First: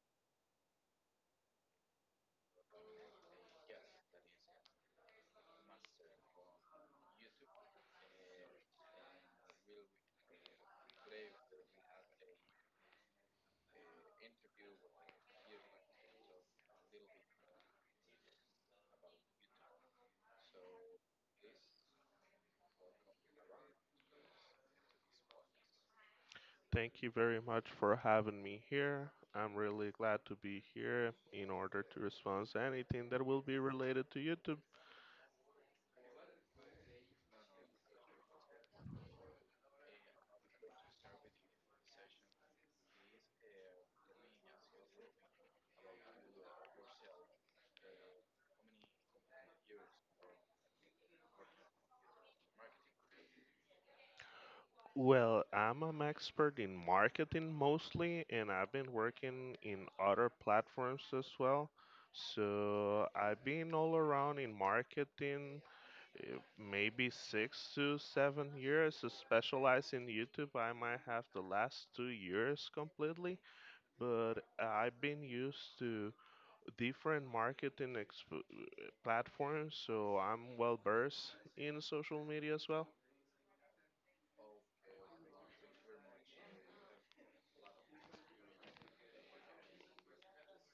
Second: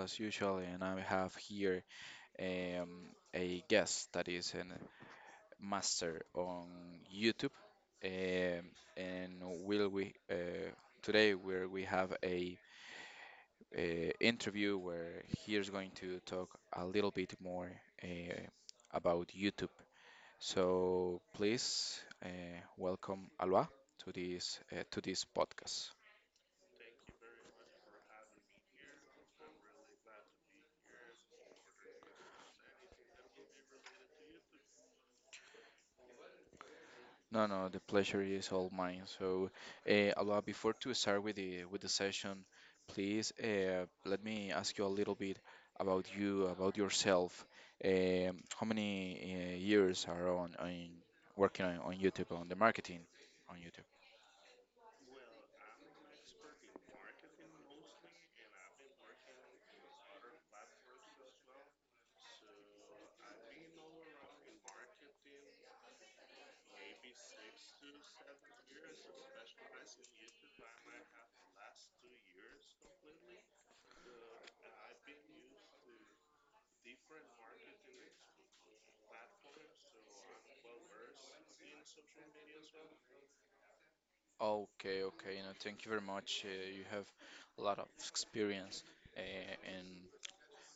as usual, and I have here um, a guest that is a master on YouTube. Um, and will we today where we have a interview where he's going to talk a little bit more uh, about YouTube. So please welcome Alua to this podcast. Thank you very much for having me here. I'm really glad to be here in order to respond to anything that will be related to YouTube. No, no, the pleasure is all mine. Uh, Alua, before to start with the session, please let me ask you a little bit about you, about yourself. How many years are on working on YouTube, on the marketing on YouTube? Well, I'm an expert in marketing mostly, and I've been working in other platforms as well. So I've been all around in marketing, maybe 6 to 7 years, so in YouTube. I might have the last 2 years completely, but I've been used to different platforms, so I'm well versed in social media as well. Okay, okay. No, thank you very much. You have a lot of experience uh, in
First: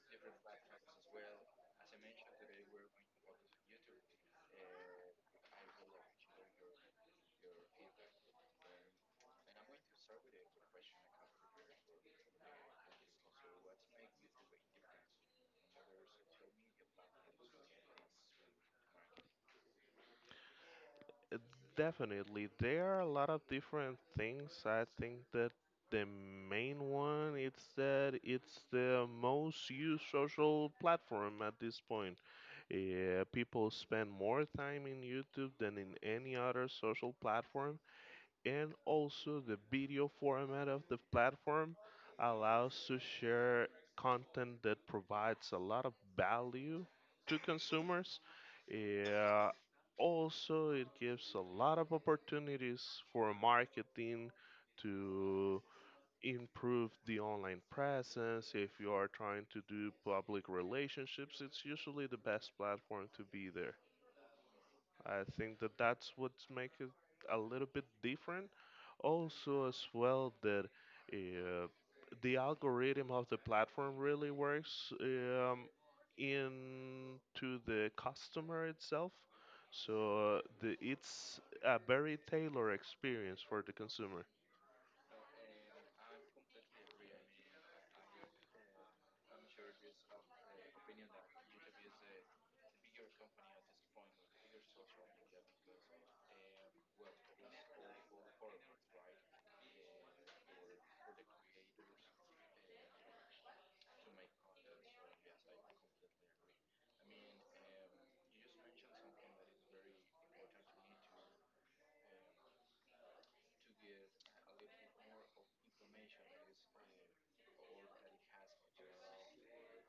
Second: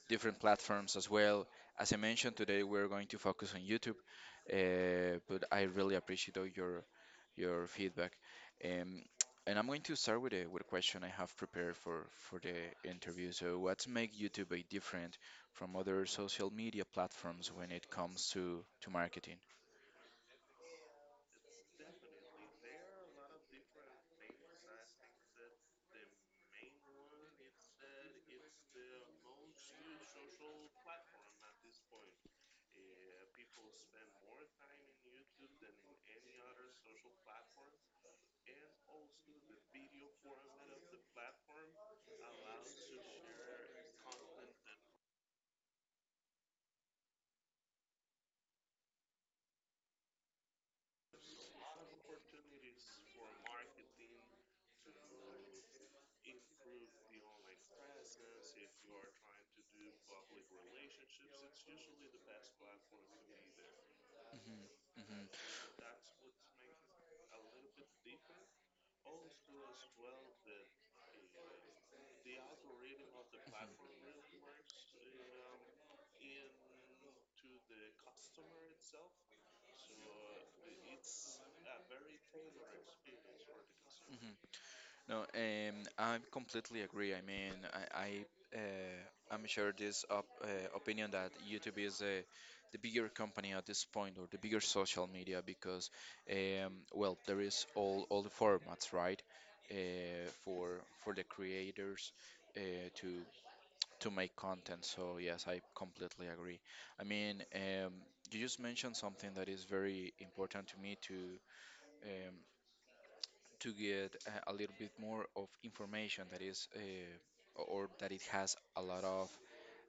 different platforms as well. As I mentioned today, we're going to focus on YouTube, but I really appreciate all your feedback. Um, and I'm going to start with a question I have prepared for the interview. So, what's make YouTube a different from other social media platforms when it comes to marketing? Uh, Definitely, there are a lot of different things. I think that the main one is that it's the most used social platform at this point. People spend more time in YouTube than in any other social platform, and also the video format of the platform allows to share content that provides a lot of value to consumers. Yeah, also it gives a lot of opportunities for marketing to improve the online presence. If you are trying to do public relationships, it's usually the best platform to be there. Mhm, I mhm, think that that's what makes it a little bit different. Also, as well, that uh, the algorithm of the platform really works into the customer itself. So it's a very tailored experience for the consumer. mhm. No, I completely agree. I mean, I'm sure this op opinion that YouTube is the bigger company at this point, or the bigger social media, because well, there is all the formats, right? Uh, for the creators uh, to to make content. So yes, I completely agree. I mean, you just mentioned something that is very important to me to. Um, to get a little bit more of information that is or that it has a lot of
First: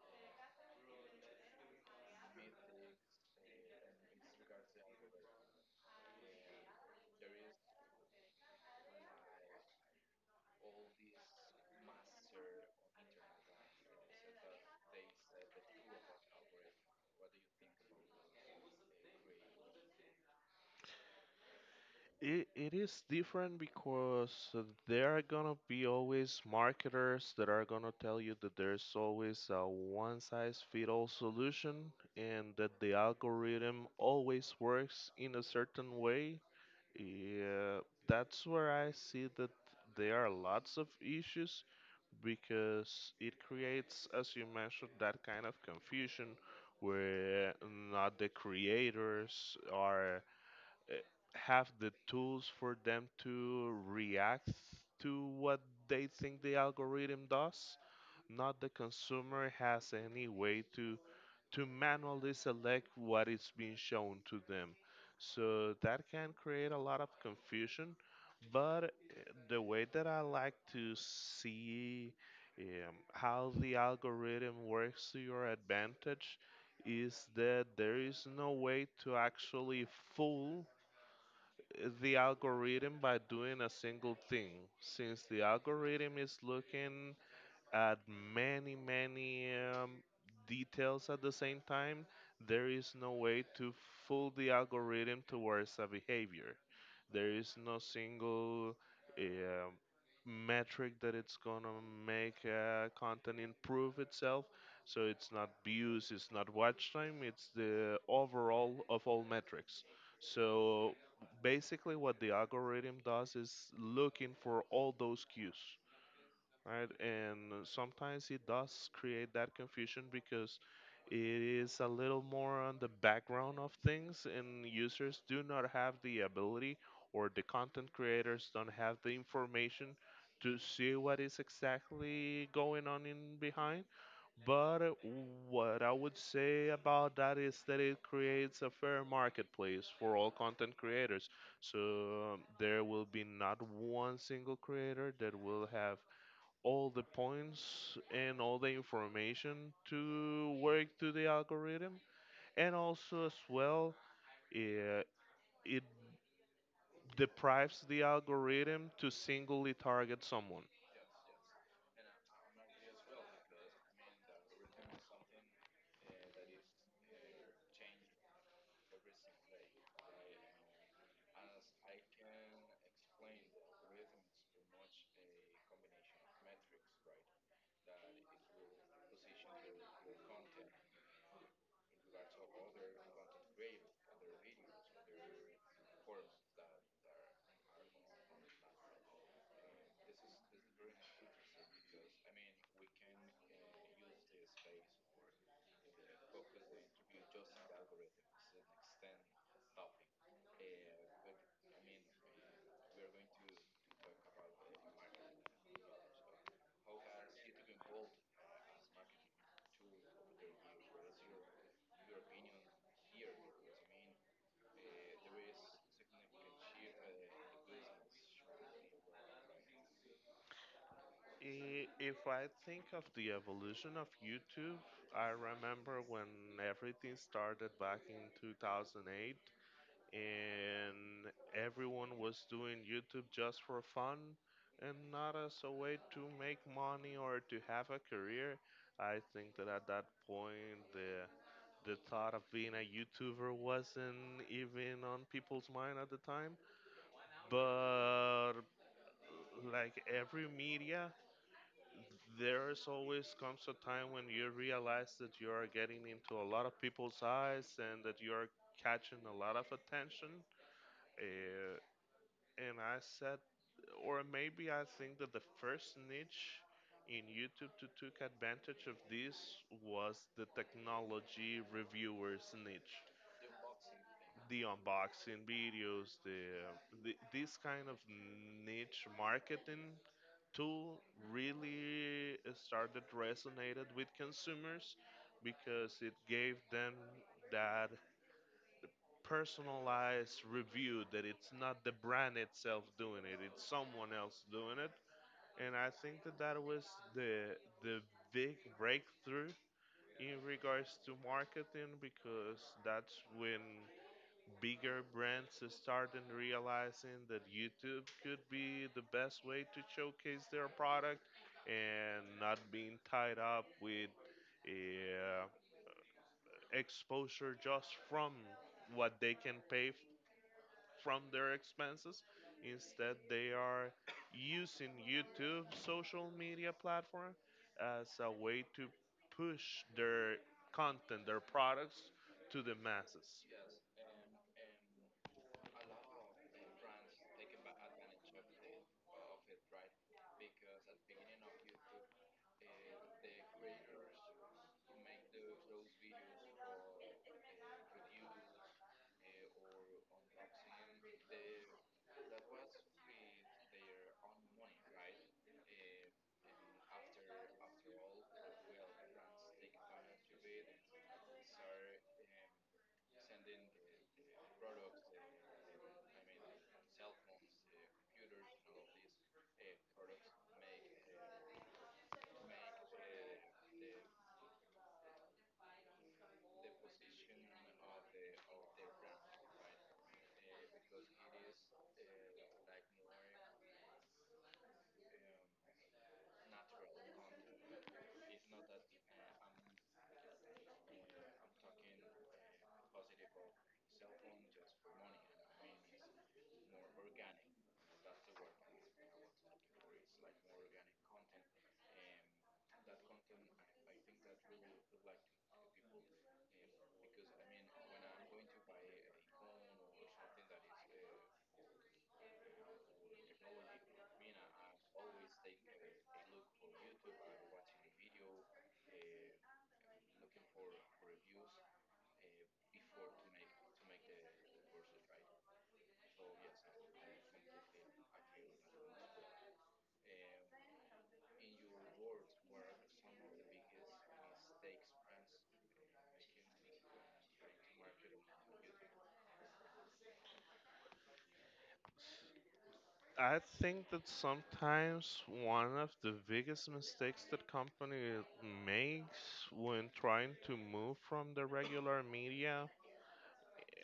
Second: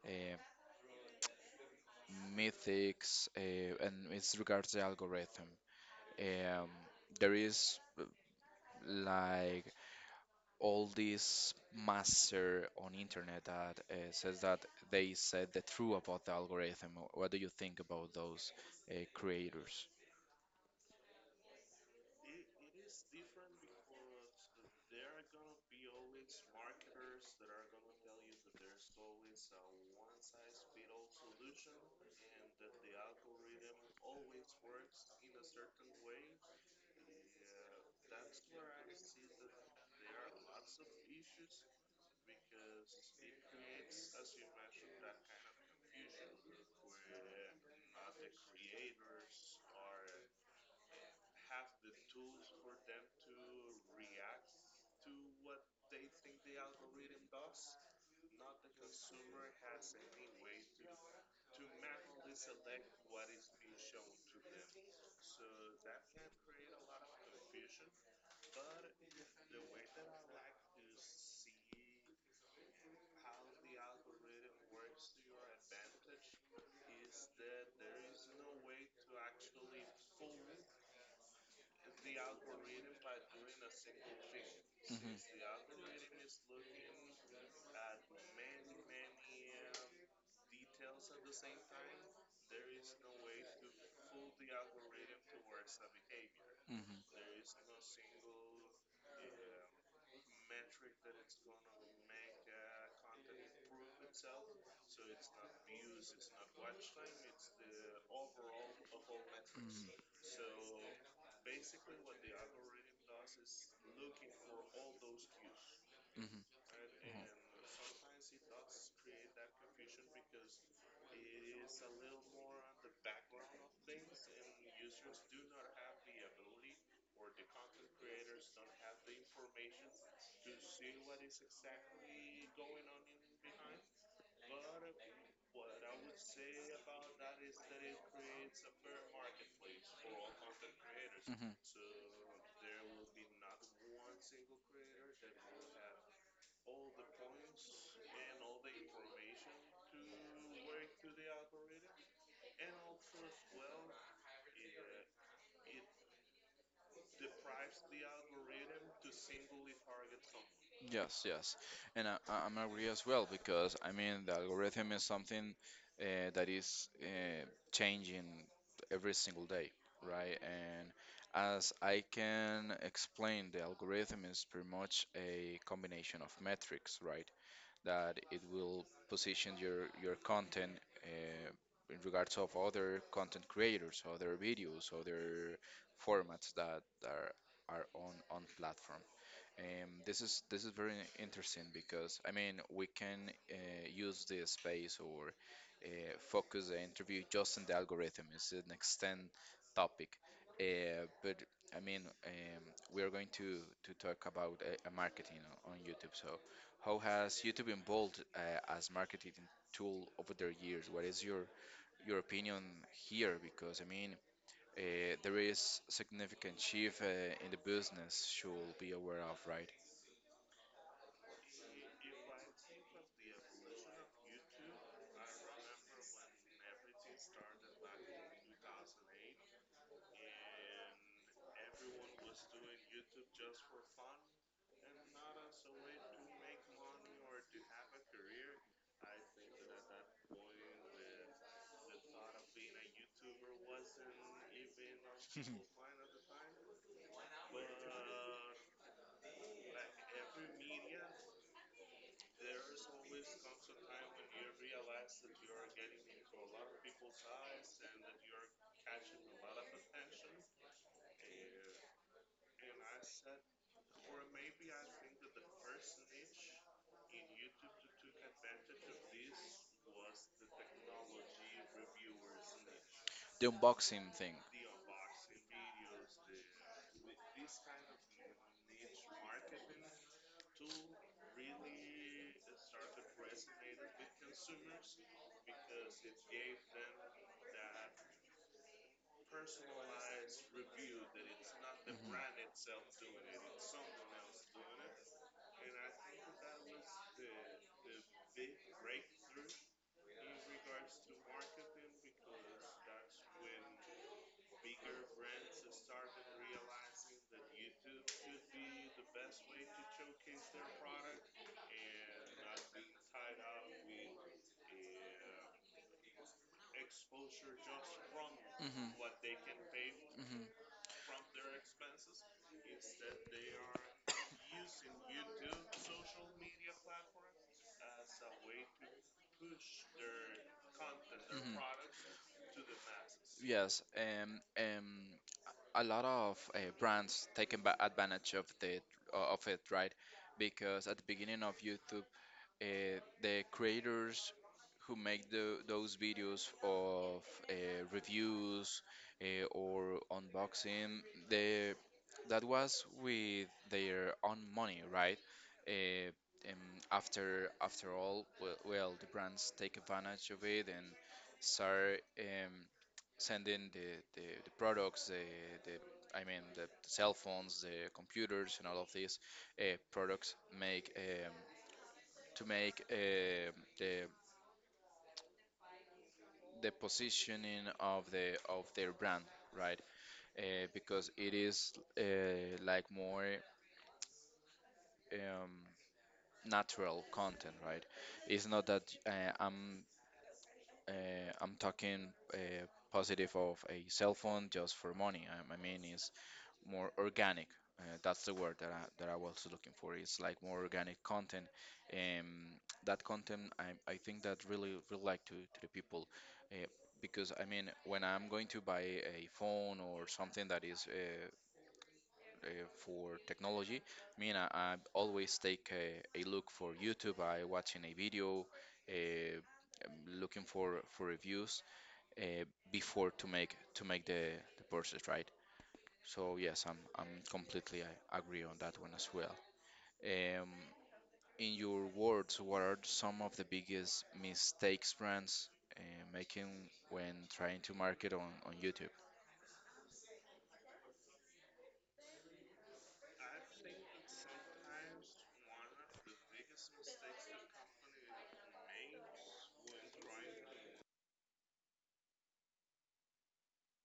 uh, mythics and it's regards the algorithm, um, there is like all this master on internet that says that they said the truth about the algorithm. What do you think about those creators? It is different because uh, there are gonna be always marketers that are gonna tell you that there's always a one size fit all solution and that the algorithm always works in a certain way. Yeah, that's where I see that there are lots of issues because it creates, as you mentioned, that kind of confusion where not the creators are eh, have the tools for them to react to what they think the algorithm does, not the consumer has any way to manually select what is being shown to them, so that can create a lot of confusion. But the way that I like to see how the algorithm works to your advantage is that there is no way to actually fool the algorithm by doing a single thing. Since the algorithm is looking add many, many um, details at the same time, there is no way to fool the algorithm towards a behavior. There is no single um metric that it's gonna make content improve itself. So it's not views, it's not watch time, it's the overall of all Mhm, metrics. mhm, So basically, what the algorithm does is looking for all those cues, mhm, right? And sometimes it does create that confusion because it is a little more on the background of things, and users do not have the ability, or the content creators don't have the information to see what is exactly going on in behind. But what I would say about that is that it creates a fair marketplace for all content creators. Mhm. So there will be not one single creator that will have all the points and all the information to work to the algorithm, and also as well it, it deprives the algorithm to singly target someone. Yes, yes, and I'm agree as well, because I mean the algorithm is something that is changing every single day, right? And as I can explain, the algorithm is pretty much a combination of metrics, right? That it will position your content uh, in regards of other content creators, other videos, other formats that are on platform. This is very interesting, because I mean we can use the space or uh, focus the interview just on the algorithm. It's an extend topic, but I mean um, we are going to talk about marketing on YouTube. So how has YouTube evolved as marketing tool over the years? What is your opinion here? Because I mean. There is significant shift in the business should be aware of, right? If I think of the evolution of YouTube, I remember when everything started back in 2008 and everyone was doing YouTube just for fun and not as a way to make money or to have a career. I think that at that point, the thought of The being a YouTuber wasn't even on people's mind at the time. But like every media, there's always comes a time when you realize that you are getting into a lot of people's eyes and that you are catching a lot of attention. Uh, and I said, or maybe I think that the first niche in YouTube to took advantage of this was the technology reviewers niche. unboxing thing. The unboxing videos, the this kind of niche marketing tool really started resonated with consumers because it gave them that personalized review that it's not the brand itself doing it, it's someone else doing it. And I think that that was the the big breakthrough in regards to marketing, because that's when bigger brands started realizing that YouTube could be the best way to showcase their product and not being tied up with uh, exposure just from Mhm. what they can pay Mhm. from their expenses. Instead, they are using YouTube social media platform as a way to push their content, their Mhm. products to the masses. Yes, a lot of brands taking advantage of the of it, right? Because at the beginning of YouTube, the creators who make those videos of reviews or unboxing, the that was with their own money, right? Uh, um, after all, the brands take advantage of it and start sending the products, the I mean the cell phones, the computers, and all of these products make. To make the positioning of the of their brand, right? Because it is like more um, natural content, right? It's not that I'm talking uh, positive of a cell phone just for money. I mean, it's more organic. That's the word that that I was looking for. It's like more organic content. Um, that content, I think that really like to the people, uh, because I mean, when I'm going to buy a phone or something that is uh, for technology, I mean, I always take a look for YouTube. I watching a video, uh, I'm looking for reviews uh, before to make the purchase, right? So yes, I'm completely I agree on that one as well. Um, in your words, what are some of the biggest mistakes brands uh, making when trying to market on YouTube? I think that sometimes one of the biggest mistakes that company makes when trying to move from the regular media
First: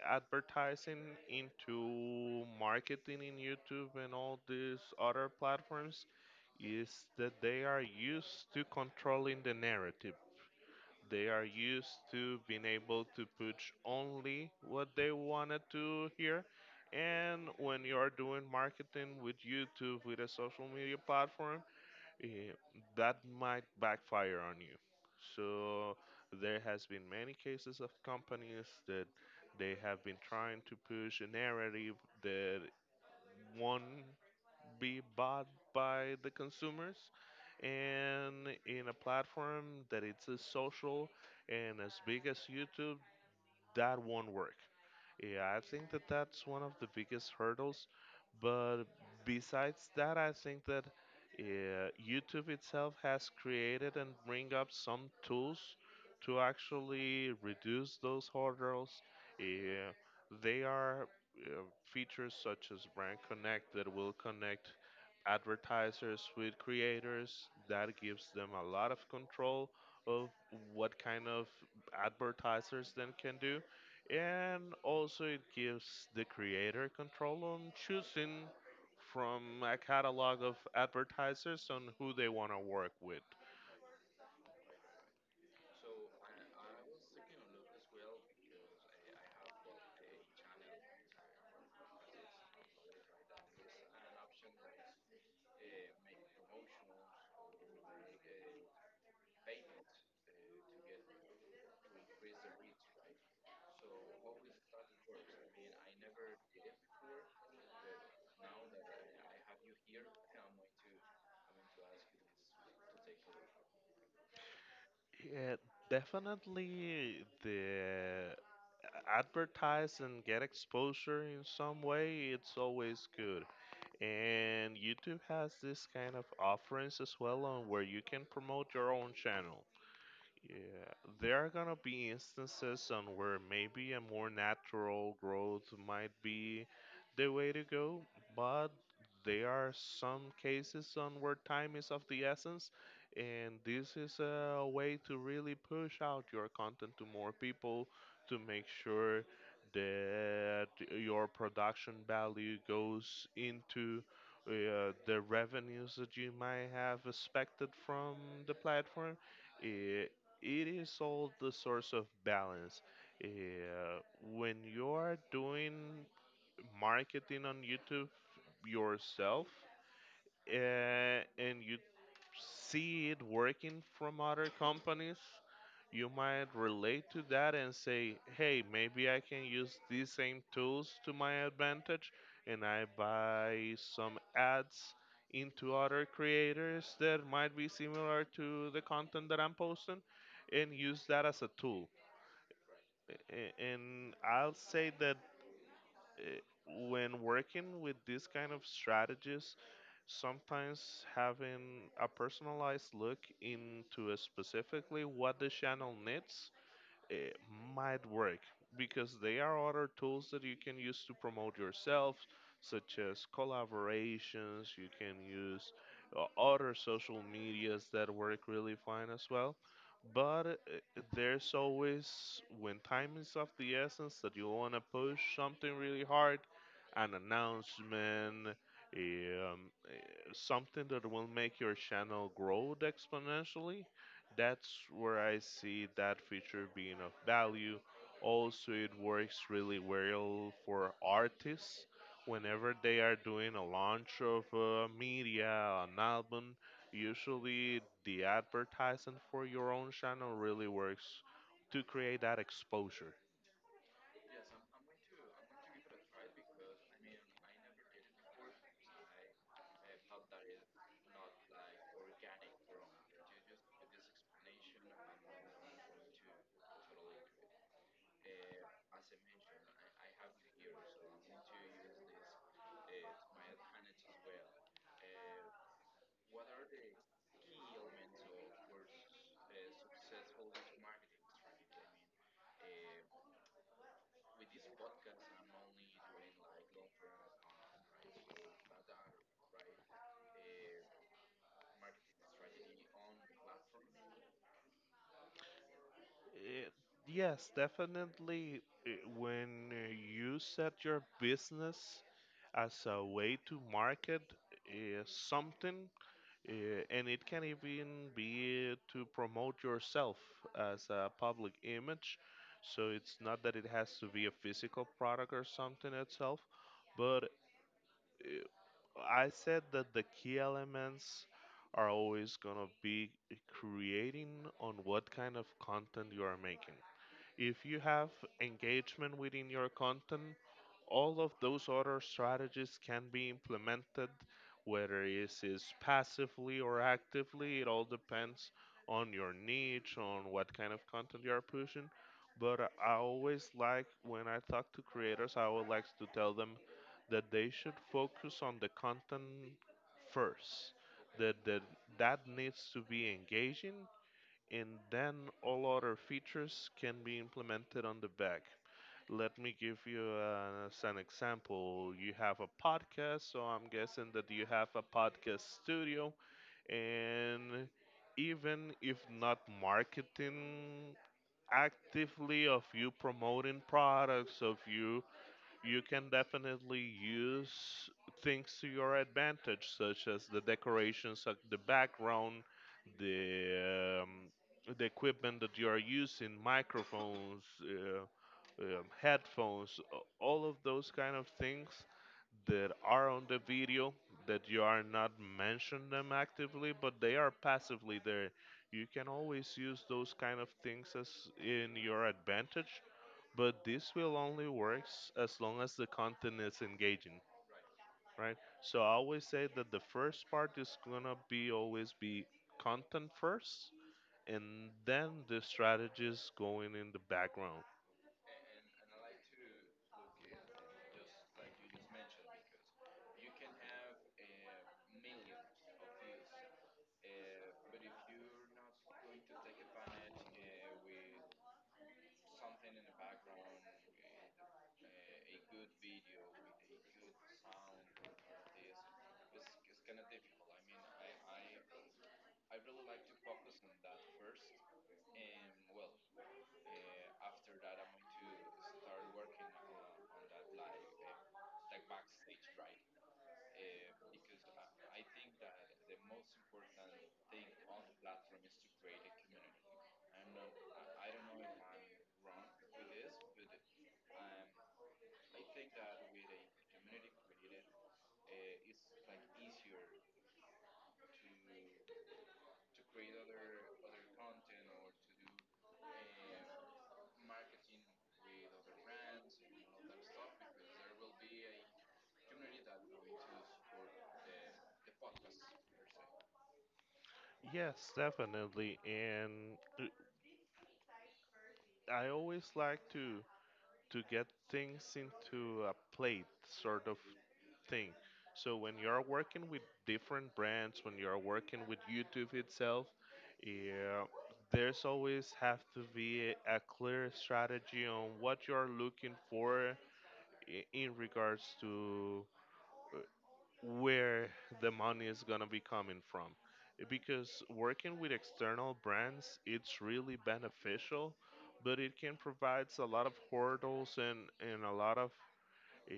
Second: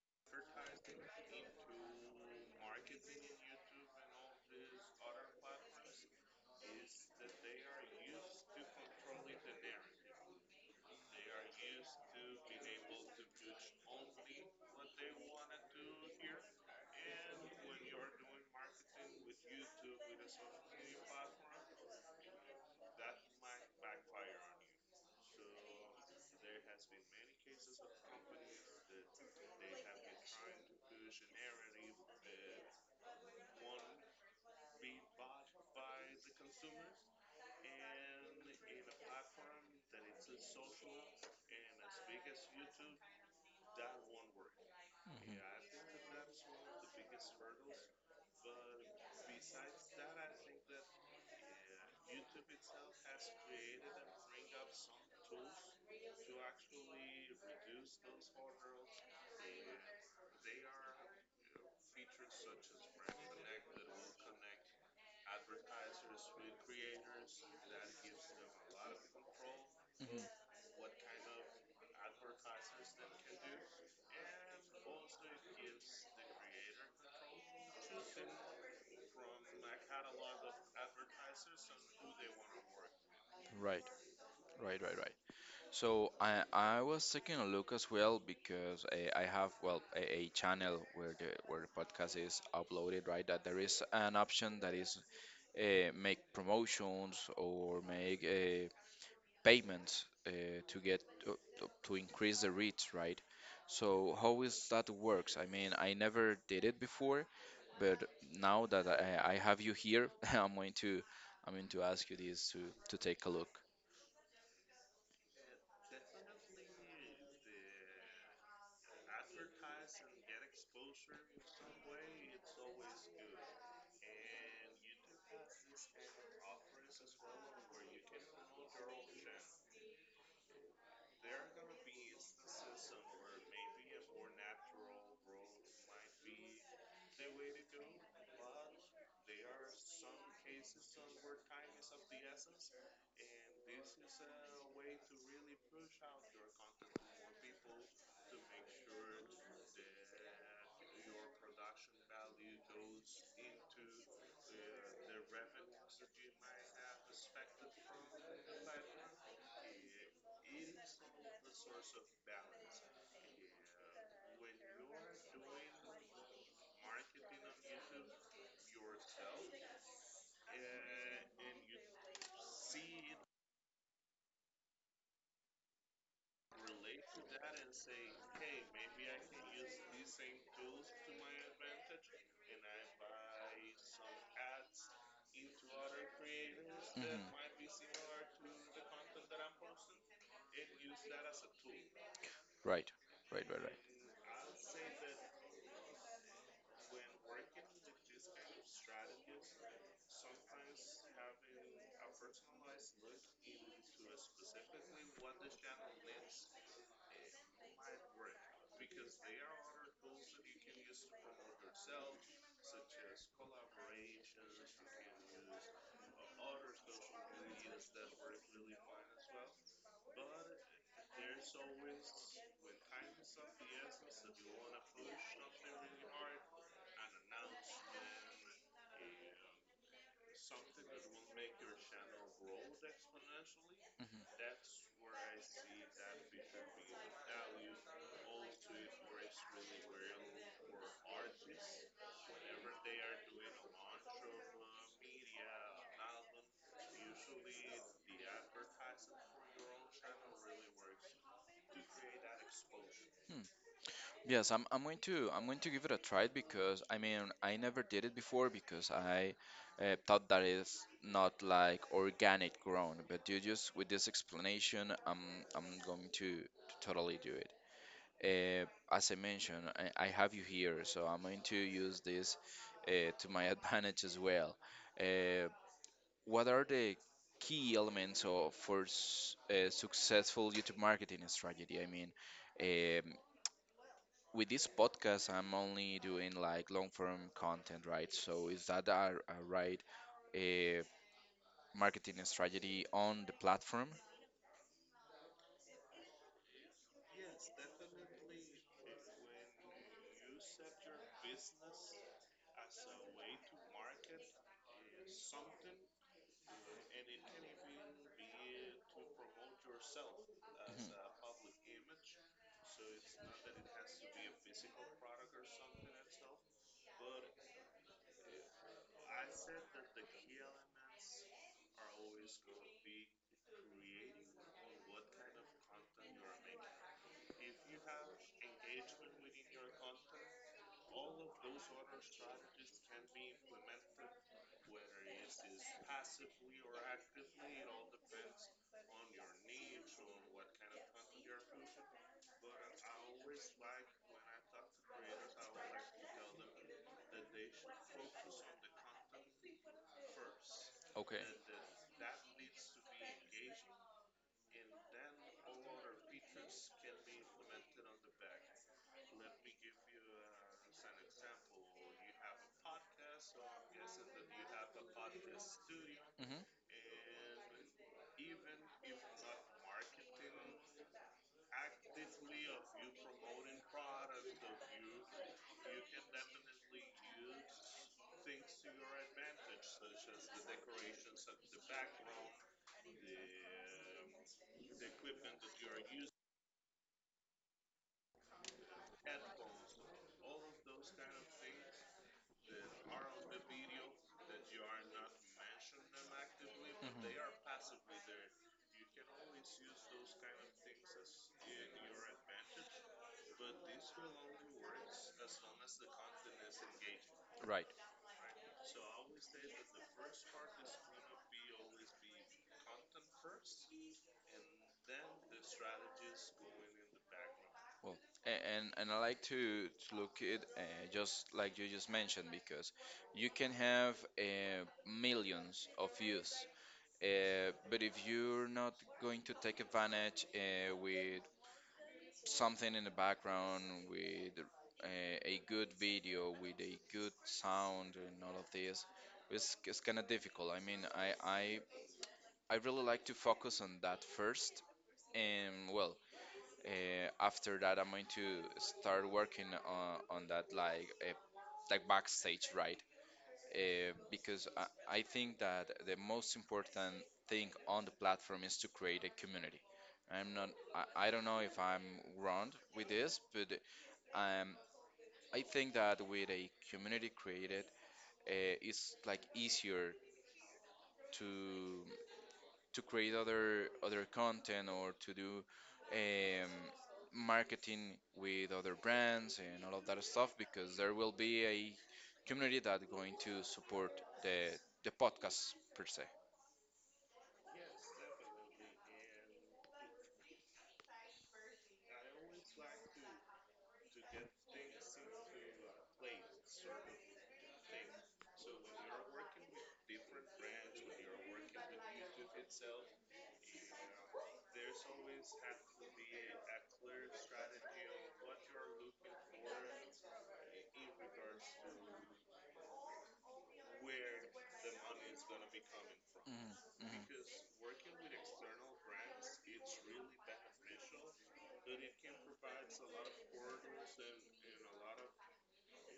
advertising into marketing in YouTube and all these other platforms is that they are used to controlling the narrative. They are used to being able to push only what they wanted to hear. And when you are doing marketing with YouTube, with a social media platform, eh, that might backfire on you. So there has been many cases of companies that they have been trying to push a narrative that won't be bought by the consumers, and in a platform that it's as social and as big as YouTube, that won't work. Yeah, I think Mhm. that that's one of the biggest hurdles. But besides that, I think that YouTube itself has created and bring up some tools to actually reduce those hurdles. Uh, they are uh, features such as Brand Connect that will connect advertisers with creators. That gives them a lot of control Mhm. of what kind of advertisers then can do, and also it gives the creator control on choosing from a catalog of advertisers on who they want to work with. Right, right, right, right. So I was taking a look as well, because I have well a channel where the podcast is uploaded, right, that there is an option that is make promotions or make payments to get uh, to increase the reach, right? So how is that works? I mean, I never did it before, but now that I have you here, I'm going to ask you this to take a look. Yeah, definitely the advertise and get exposure in some way, it's always good. And YouTube has this kind of offerings as well on where you can promote your own channel. Yeah, there are gonna be instances on where maybe a more natural growth might be the way to go, but there are some cases on where time is of the essence, and this is a way to really push out your content to more people to make sure that your production value goes into the revenues that you might have expected from the platform. Eh, it is all the source of balance. Uh, when you are doing marketing on YouTube yourself, uh, and you see it working from other companies, you might relate to that and say, hey, maybe I can use these same tools to my advantage and I buy some ads into other creators that Mhm. might be similar to the content that I'm posting, and use that as a tool. Right, right, A- right, right. And I'll say that eh, when working with these kind of strategies, sometimes having a personalized look into specifically what the channel needs, it might work because there are other tools that you can use to promote yourself, such as collaborations. You can use other social medias that work really fine as well. But there's always, when time is of the essence, that you want to push something really hard, an announcement, um, something that will make your channel grow exponentially, that's where I see that feature being of value. Also, it works really well for artists whenever they are doing a launch of media, an album. Usually, the advertising for your own channel really works to create that exposure. Mhm. Yes, I'm going to give it a try, because I mean I never did it before, because I thought that it's not like organic grown, but you just with this explanation, I'm going to totally do it. As I mentioned, I have you here, so I'm going to use this to my advantage as well. Uh, what are the key elements of, for successful YouTube marketing strategy? I mean, um, with this podcast, I'm only doing like long form content, right? So is that a right a marketing strategy on the platform? Uh, yes, definitely. uh, When you set your business as a way to market something, uh, and it can even be to promote yourself as a public image. So it's not that it has to be a physical product or something itself, but uh, I said that the key elements are always gonna be creating on what kind of content you are making. If you have engagement within your content, all of those other strategies can be implemented, whether it is passively or actively. It all depends on your niche, on what kind of content you are pushing. But I always like when I talk to creators, I would like to tell them that they should focus on the content first. Mhm. Okay. That, that Mhm. that needs to be engaging, and then all other features can be implemented on the back. Let me give you as an example. You have a podcast, so I'm guessing that you have a podcast studio, Mhm. and even if not marketing actively of you promoting products of you can definitely use things to your advantage, such as the decorations, the background, the um, the equipment that you are using, microphones, headphones, all of those kind of things that are on the video that you are not mentioning them actively, but they are passively there. You can always use those kind of things as in your advantage, but this will only works as long as the content is engaging, Right. right? So I always say that the first part is gonna be always be content first, and then the strategies going in the background. Well, a- and I like to look it just like you just mentioned, because you can have millions of views, but if you're not going to take advantage with something in the background, with a good video, with a good sound, and all of this, it's kind of difficult. I mean, I really like to focus on that first, and well, after that, I'm going to start working on that like backstage, right? Because I think that the most important thing on the platform is to create a community. I'm not. I don't know if I'm wrong with this, but um, I think that with a community created, it's like easier to create other content or to do um, marketing with other brands and all of that stuff, because there will be a community that going to support the podcast per se. Yes, definitely, and I always like to. To get things into a plate sort of thing. So when you are working with different brands, when you are working with YouTube itself, yeah, there's always have to be a clear strategy on what you are looking for in regards to where the money is going to be coming from. Mhm, Because working with external brands it's really beneficial, but it can provide a lot of hurdles and a lot of uh,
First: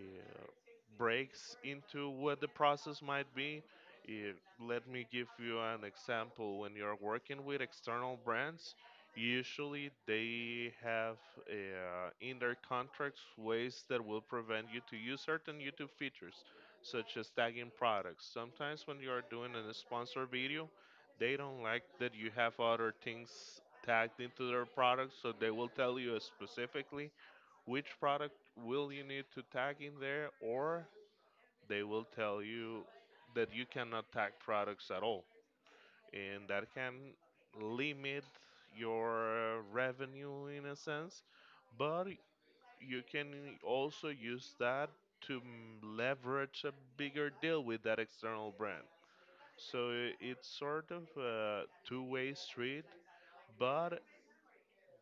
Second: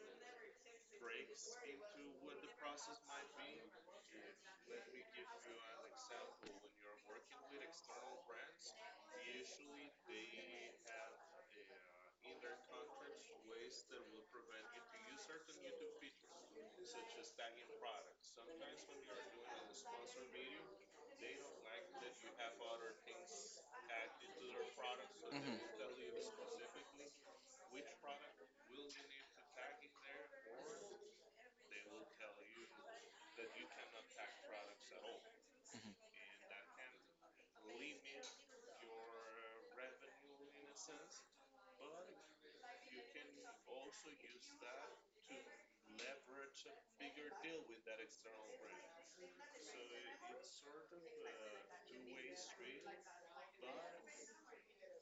breaks into what the process might be. Uh, Let me give you an example. When you're working with external brands, usually they have in their contracts ways that will prevent you to use certain YouTube features, such as tagging products. Sometimes when you are doing a sponsor video, they don't like that you have other things tagged into their products, so mhm. they Mhm, will tell you specifically which product will you need to tag in there, or they will tell you that you cannot tag products at all. And that can limit your revenue in a sense, but you can also use that to leverage a bigger deal with that external brand. So it's sort of a two-way street, but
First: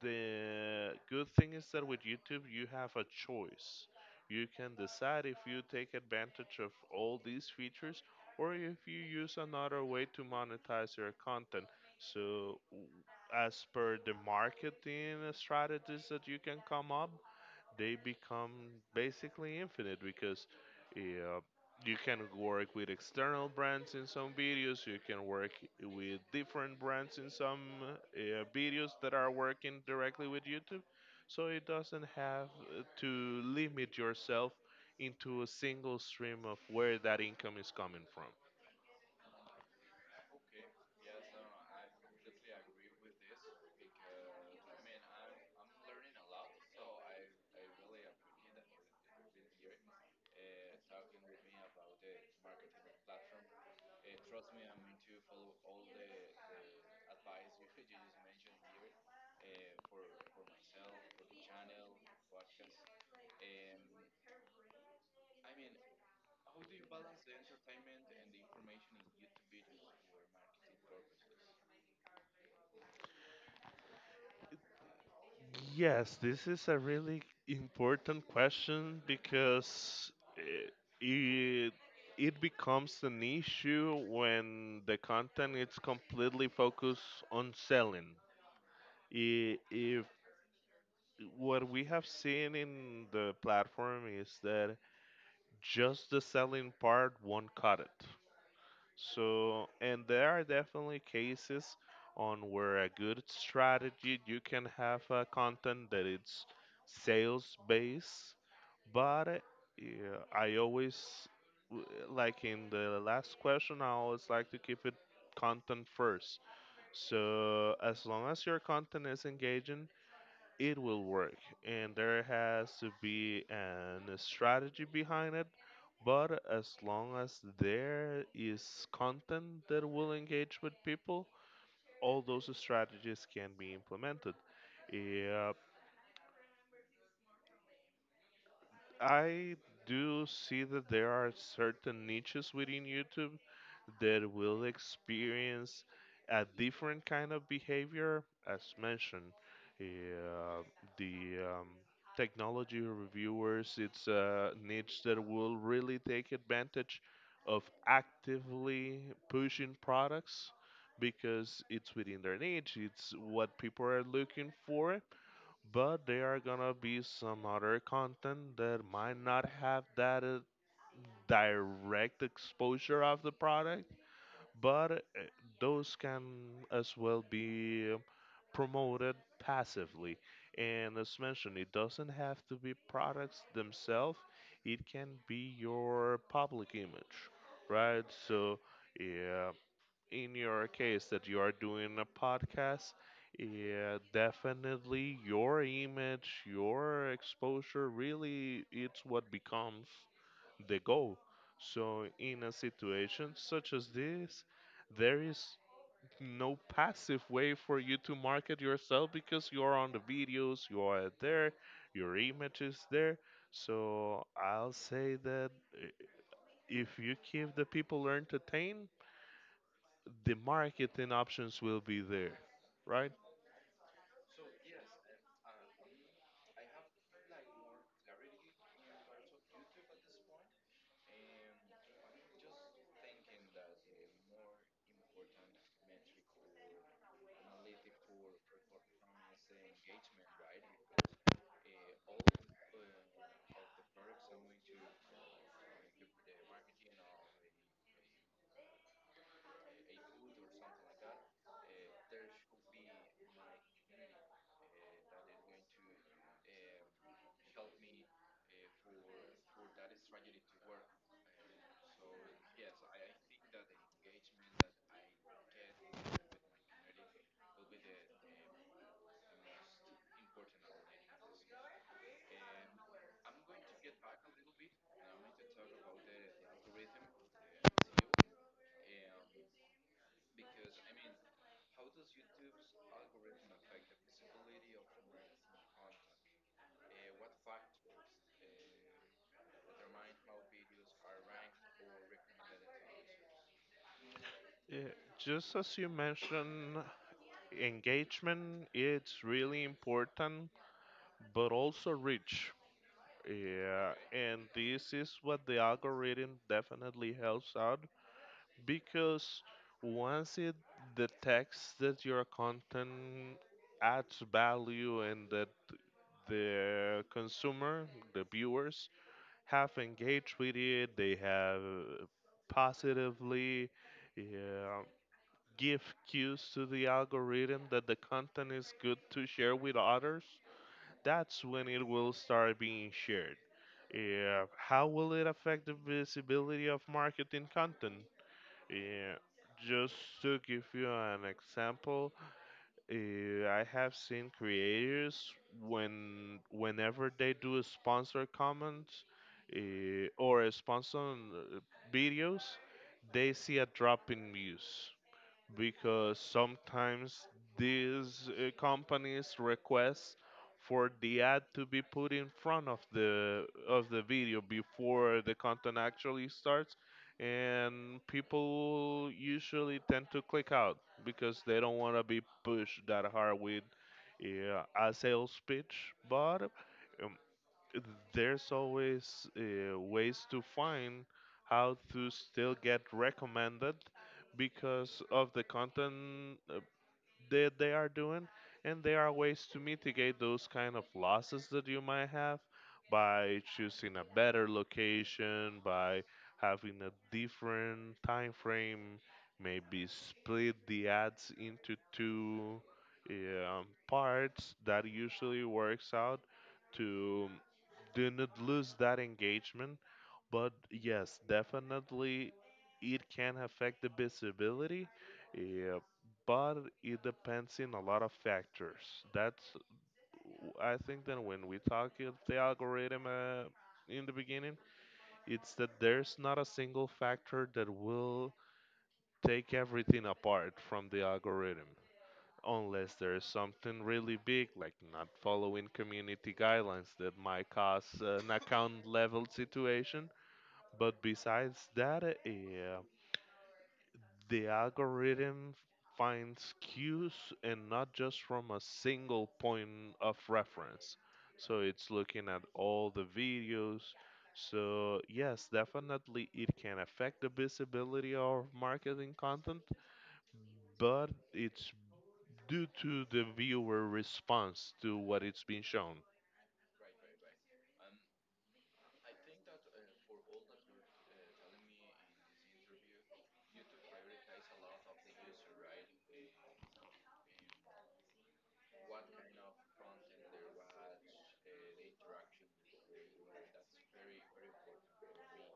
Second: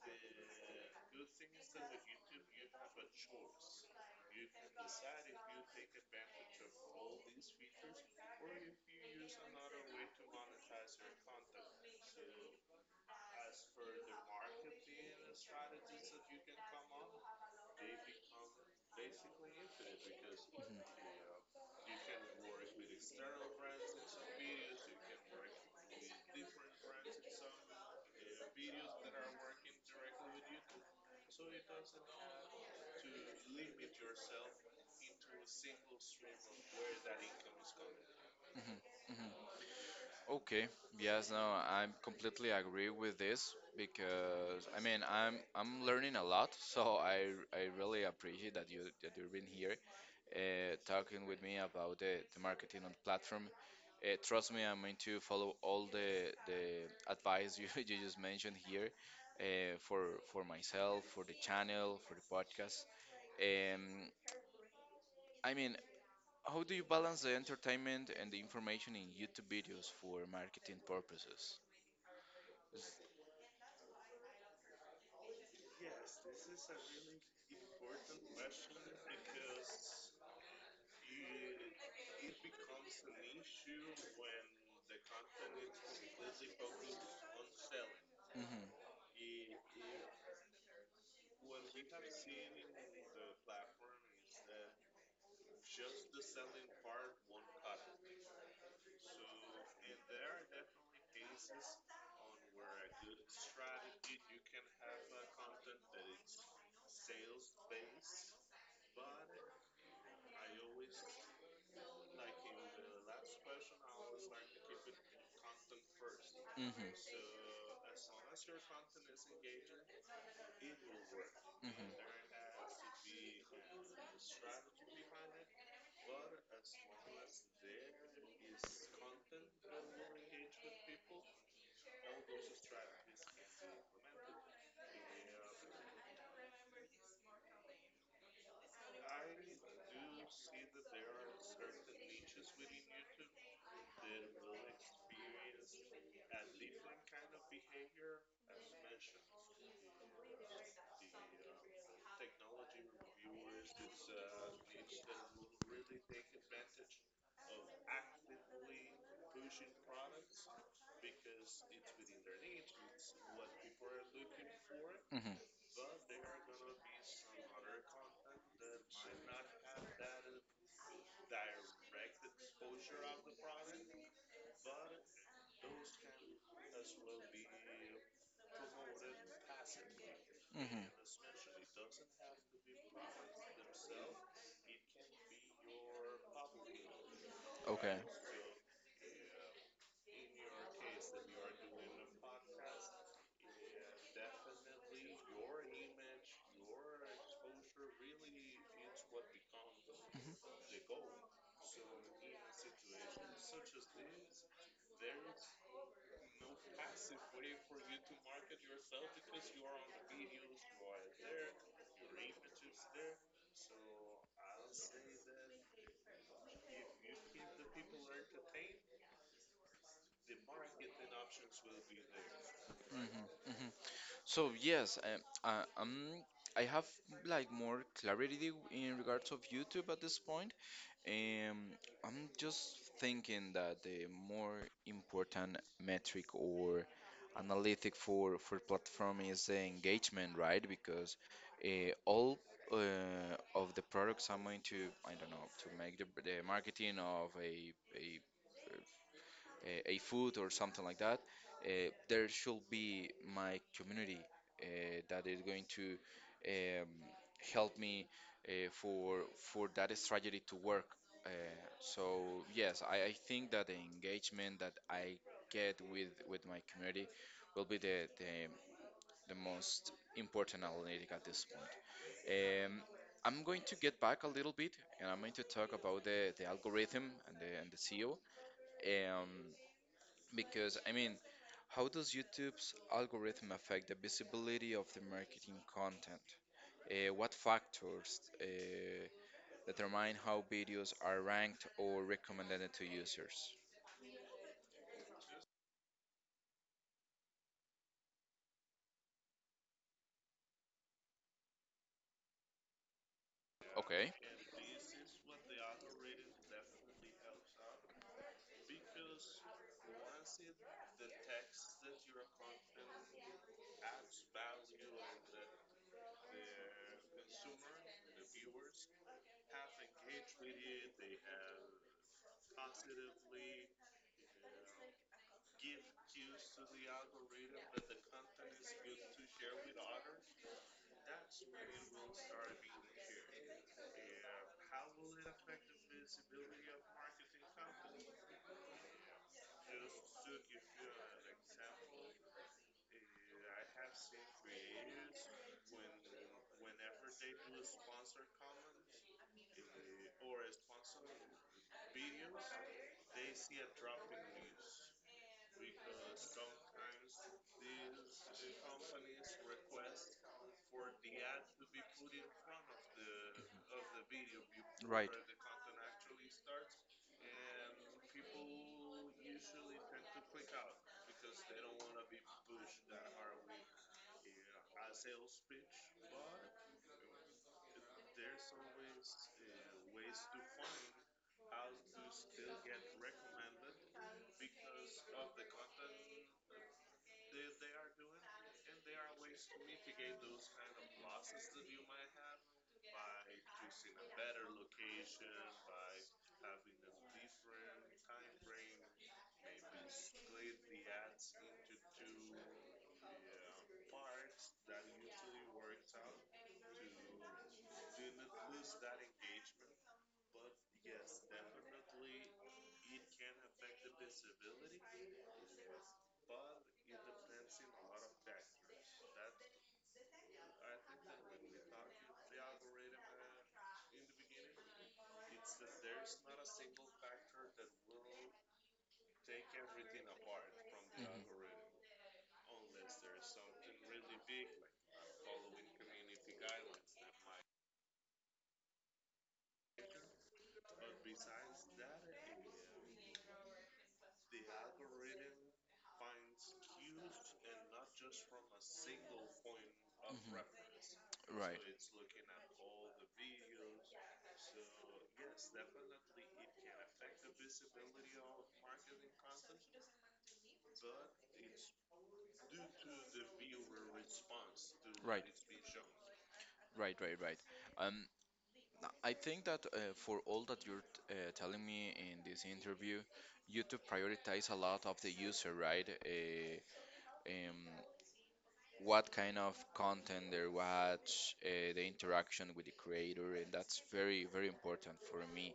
the good thing is that with YouTube, you have a choice. You can decide if you take advantage of all these features or if you use another way to monetize your content. So, as per the marketing strategies that you can come up, they become basically infinite because yeah, you can work with external brands in some videos, you can work with different brands in some videos that are working directly with YouTube. So it doesn't have to limit yourself into a single stream of where that income is coming from. mhm, mhm, mhm. Okay. Yes, no, I'm completely agree with this, because I mean I'm learning a lot, so I really appreciate that you that you've been here talking with me about the marketing on platform. Trust me, I'm going to follow all the advice you, you just mentioned here uh, for for myself, for the channel, for the podcast. Um, I mean, how do you balance the entertainment and the information in YouTube videos for marketing purposes? Yes, this is a really important question because it, it, it becomes an issue when the content is completely focused on selling. Mhm. If what we have seen in the platform is that just the selling part won't cut it. So, and there are definitely cases on where a good strategy you can have a content that it's sales based, but yeah, I always like in the last question, I always like to keep it content first. Mhm. Mhm. So, as long as your content is engaging, it will work, and there has to be an a strategy behind it, but as long as there is content that will engage with people, all those strategies can be implemented. Yeah, I do see that there are certain niches within YouTube that will experience a different kind of behavior, as mentioned. Uh, the Technology reviewers, it's a niche that will really take advantage of actively pushing products because it's within their niche, it's what people are looking for, Mhm. but there are gonna be some other content that might not have that direct exposure of the product, but those can as well be promoted passively, Mhm. and as mentioned, it doesn't have to be products themselves, it can be your public image, But okay. right? So yeah, in your case that you are doing a podcast, yeah, definitely your image, your exposure really it's what becomes the goal. So in a situation such as this, there is no passive way for you to market yourself because you are on the videos, you are there, your image is there. So I'll say that if you keep the people entertained, the marketing options will be there, right? Mhm, mhm. So yes, I have like more clarity in regards of YouTube at this point. Um, I'm just thinking that the more important metric or analytic for platform is the engagement, right? Because all of the products I'm going to, I don't know, to make the marketing of a a food or something like that, there should be my community that is going to um, help me for that strategy to work. Uh, so yes, I think that the engagement that I get with my community will be the most important analytic at this point. I'm going to get back a little bit, and I'm going to talk about the algorithm and the CEO. Um, because, I mean, how does YouTube's algorithm affect the visibility of the marketing content? What factors determine how videos are ranked or recommended to users? Yeah, just as you mentioned, engagement it's really important, but also reach. Yeah, Okay. and this is what the algorithm definitely helps out because once it detects that your content adds value and that the consumer, the viewers, have engaged with it, they have positively, yeah, give cues to the algorithm that the content is good to share with others, that's when it will start being shared. Yeah, how will it affect the visibility of marketing content? Yeah, just to give you an example, I have seen creators when whenever they do a sponsor comments or a sponsor videos, they see a drop in views because sometimes these companies request for the ad to be put in front of the video Right. before the content actually starts, and people usually tend to click out because they don't want to be pushed that hard with uh, a sales pitch, but um, there's always ways to find how to still get recommended because of the content that they are doing, and there are ways to mitigate those kind of losses that you might have by choosing a better location, by having a different time frame, maybe split the ads into two parts that usually works out to do not lose that engagement. But yes, definitely it can affect the visibility. Yeah, but it depends in a lot of factors. That's, I think that when we talk of the algorithm in the beginning, it's that there's not a single factor that will take everything apart from the Mhm, algorithm, unless there's something really big, like not following community guidelines that might cause an account level situation. But besides that, the algorithm finds cues and not just from a single point of mhm. Right. reference. So it's looking at all the videos. So, yes, definitely it can affect the visibility of marketing content, but it's due to the viewer response to what Right. it's being shown. Right, right, right. Um, I think that for all that you're telling me in this interview, you to prioritize a lot of the user, right? Um, what kind of content they watch, the interaction with the creator, and that's very, very important for me.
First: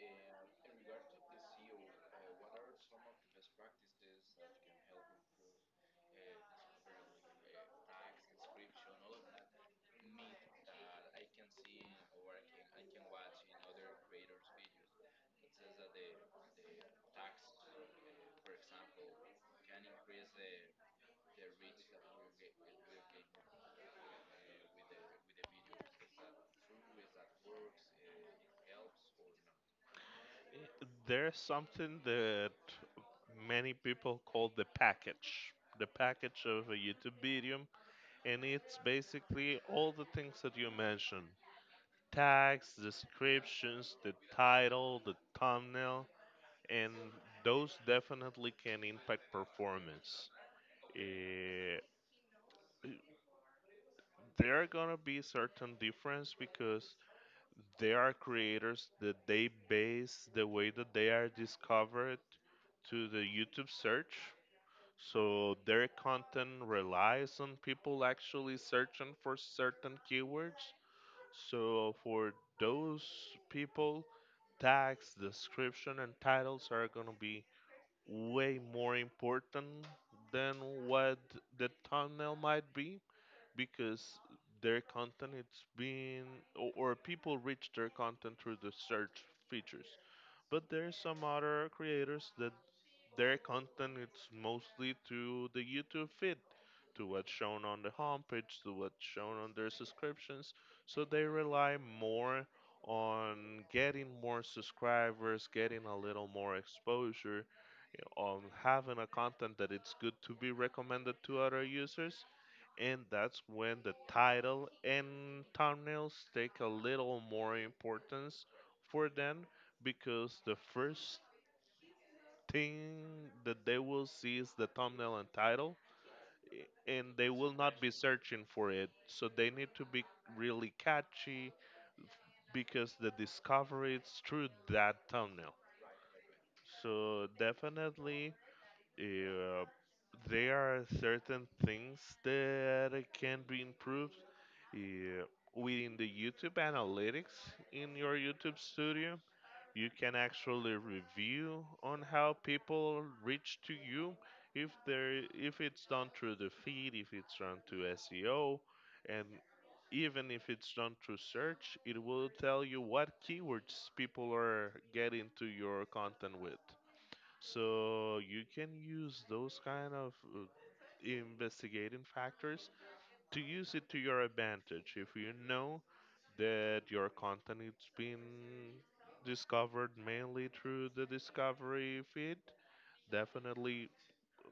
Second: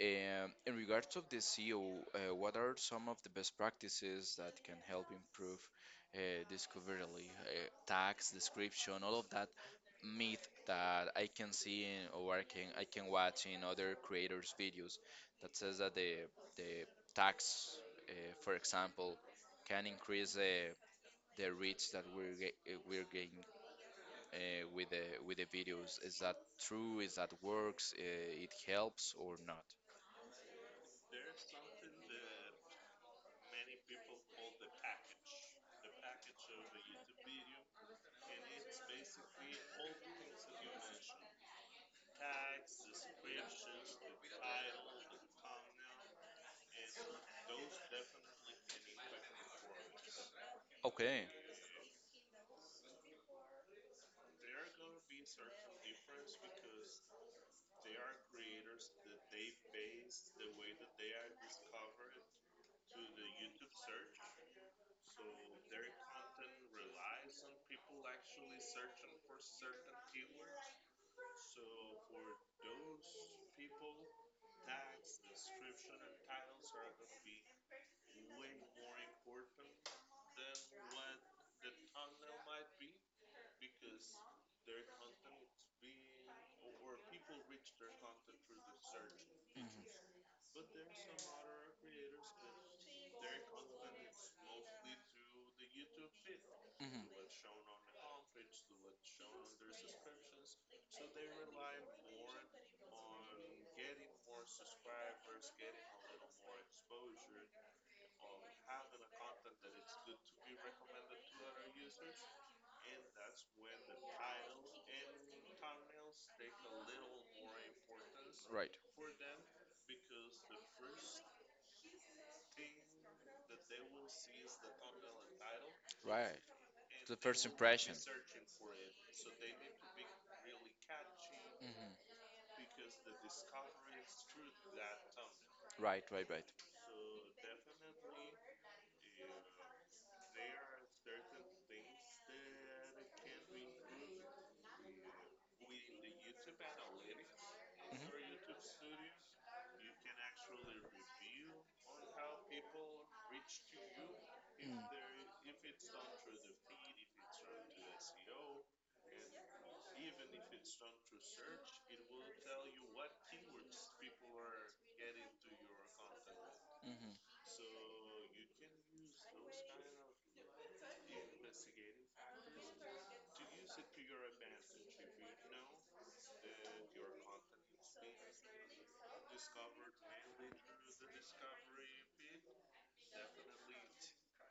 In regards of the SEO, what are some of the best practices that can help improve uh, discoverability, tags, description, all of that myth that I can see in, or I can watch in other creators' videos that says that the the tags, for example, can increase the reach that we're we're getting uh, with the with the videos. Is that true? Is that works? It helps or not? There's something that many people call the package of a YouTube video, and it's basically all the things that you mentioned: tags, descriptions, the title, the thumbnail, and those definitely can impact performance. Okay. Eh, there are gonna be certain difference because there are creators that they base the way that they are discovered to the YouTube search. So their content relies on people actually searching for certain keywords. So for those people, tags, description, and titles are going to be way more important than what the thumbnail might be because their content it's been or people reach their content through the search features, but there's some other creators that their content it's mostly to the YouTube feed, to what's Mm-hmm. shown on the homepage, to what's shown on their subscriptions, so they rely more on getting more subscribers, getting a little more exposure, on having a content that it's good to be recommended to other users, and that's when the title and thumbnails take a little more importance Right. for them because the first thing that they will see is the thumbnail and title, Right. And they will and not be searching for it, so they need to be really catchy Mm-hmm. because the discovery is through that thumbnail. Right, right, right. So definitely uh, there are certain things that can be improved. Yeah. Within the YouTube analytics, in your YouTube studio, you can actually review on how people reach to you, if Mm. they're if it's done through the feed, if it's done through SEO, and even if it's done through search, it will tell you what keywords people are getting to your content with. Mm-hmm. if So you can use those kind of investigating factors to use it to your advantage. If you know that your content is being discovered mainly through the discovery feed, definitely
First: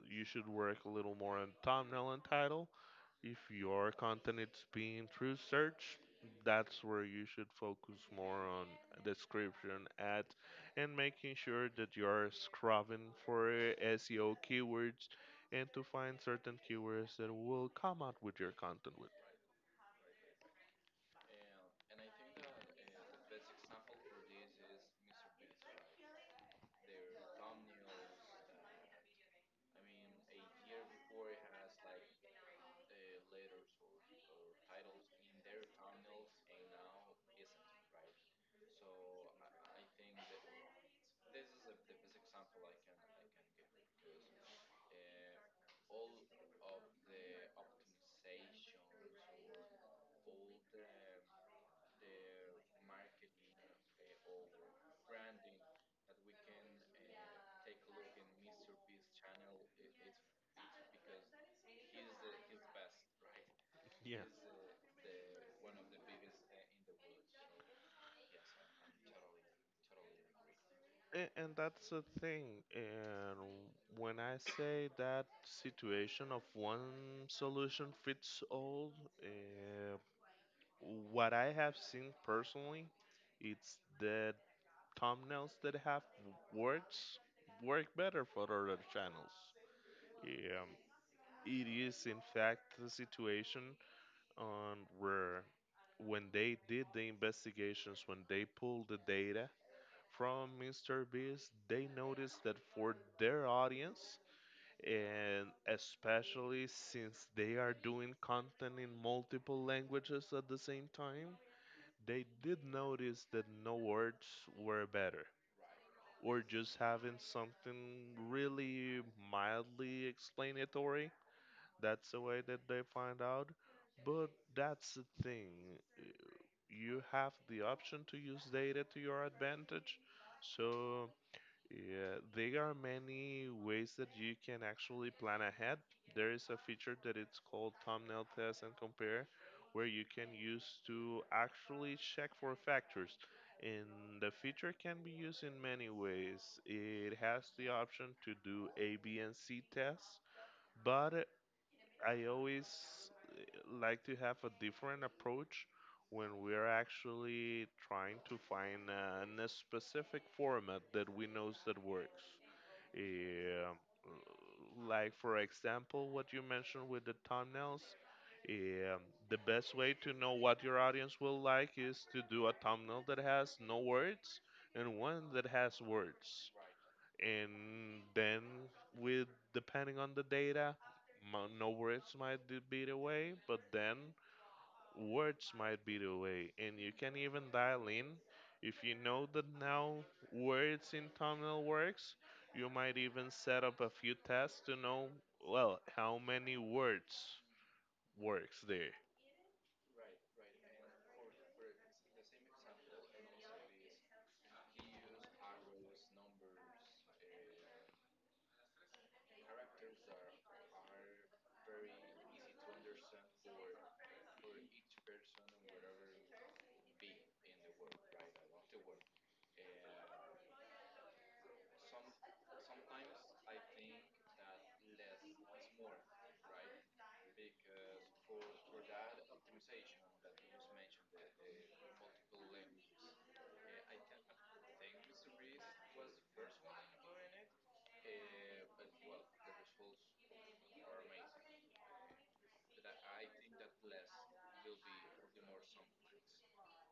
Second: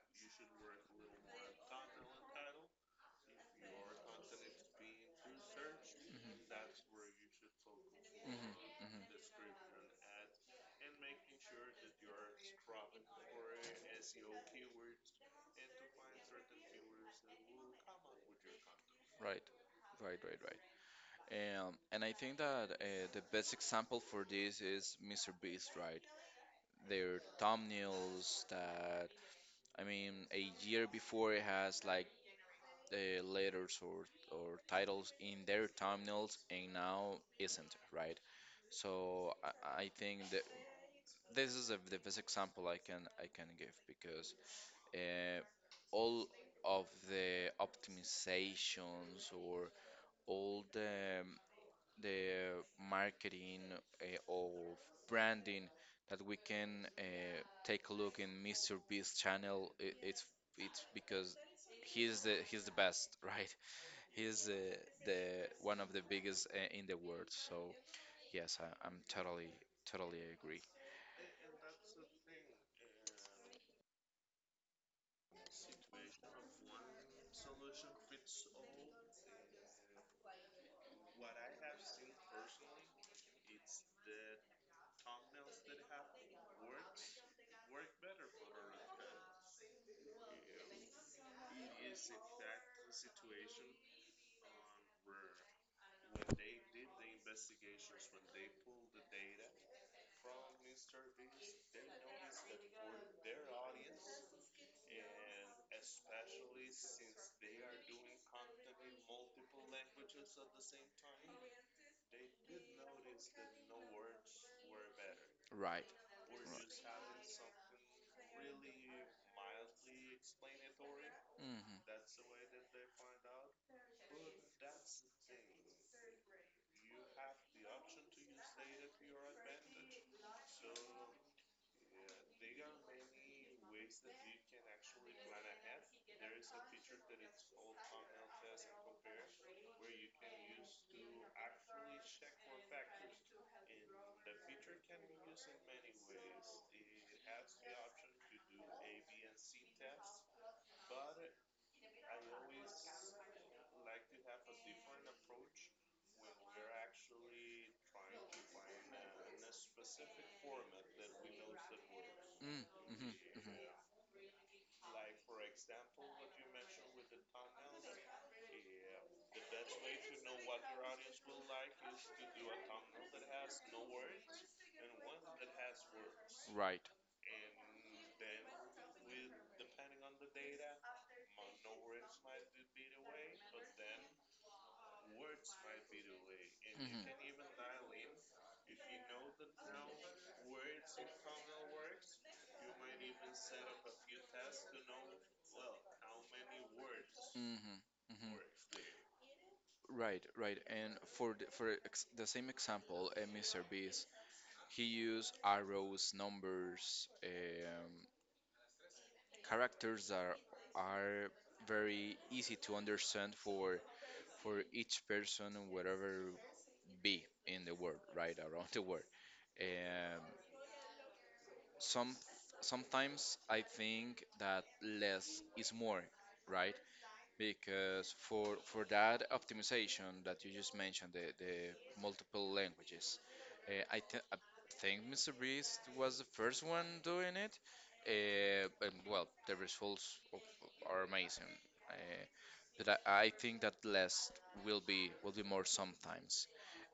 you should work a little more on thumbnail and title. If you your content is being through search, Mhm. that's where you should focus Hmm, more on hmm. description ads and making sure that you're scrubbing for SEO keywords and to find certain keywords that will come out with your content with. Right, right, right, right. And I think that the best example for this is Mr. Beast, right? Their thumbnails I mean, a year before it has like letters or titles in their thumbnails and now isn't, right? So I think that this is the best example I can give because uh, all of the optimizations or all the marketing or branding that we can uh, take a look in Mr. Beast channel. It's because he's the best, right? Yeah. He's the one of the biggest in the world. So yes, I'm totally agree. And that's the thing. And when I say that situation of one solution fits all, uh, what I have seen personally, it's the thumbnails that have words work better for other channels. Yeah, it is in fact the situation on where when they did the investigations, when they pulled the data from Mr. Beast, they noticed that for their audience, and especially since they are doing content in multiple languages at the same time, they did notice that no words were better. Right. Right. Or just having something really mildly explanatory. That's the way that they find out. But that's the thing. You have the option to use data to your advantage. So yeah, there are many ways that you can actually plan ahead. There is a feature that it's called thumbnail test and compare, where you can use to actually check for factors. And the feature can be used in many ways. It has the option to do A, B, and C tests, but I always eh, like to have a different approach when we're actually trying to find a specific format that we knows that works. hmm hmm Um, hmm like for example, what you mentioned with the thumbnails. Um, the best way to know what your audience will like is to do a thumbnail that has no words and one that has words, Right. and then with depending on the data, no words might be the way, but then words might be the way. And you Mhm. can even dial in, if you know that now words in thumbnail works, you might even set up a few tests to know well how many words hmm hmm works there. Right, right. And for for ex the same example, Mr. Beast, he used arrows, numbers, characters that are very easy to understand for each person, whatever be in the world, right, around the world. Um, some sometimes I think that less is more, right? Because for that optimization that you just mentioned, the multiple languages, I think Mr. Beast was the first one doing it. And well, the results o- are amazing. Uh, but I think that less will be more sometimes.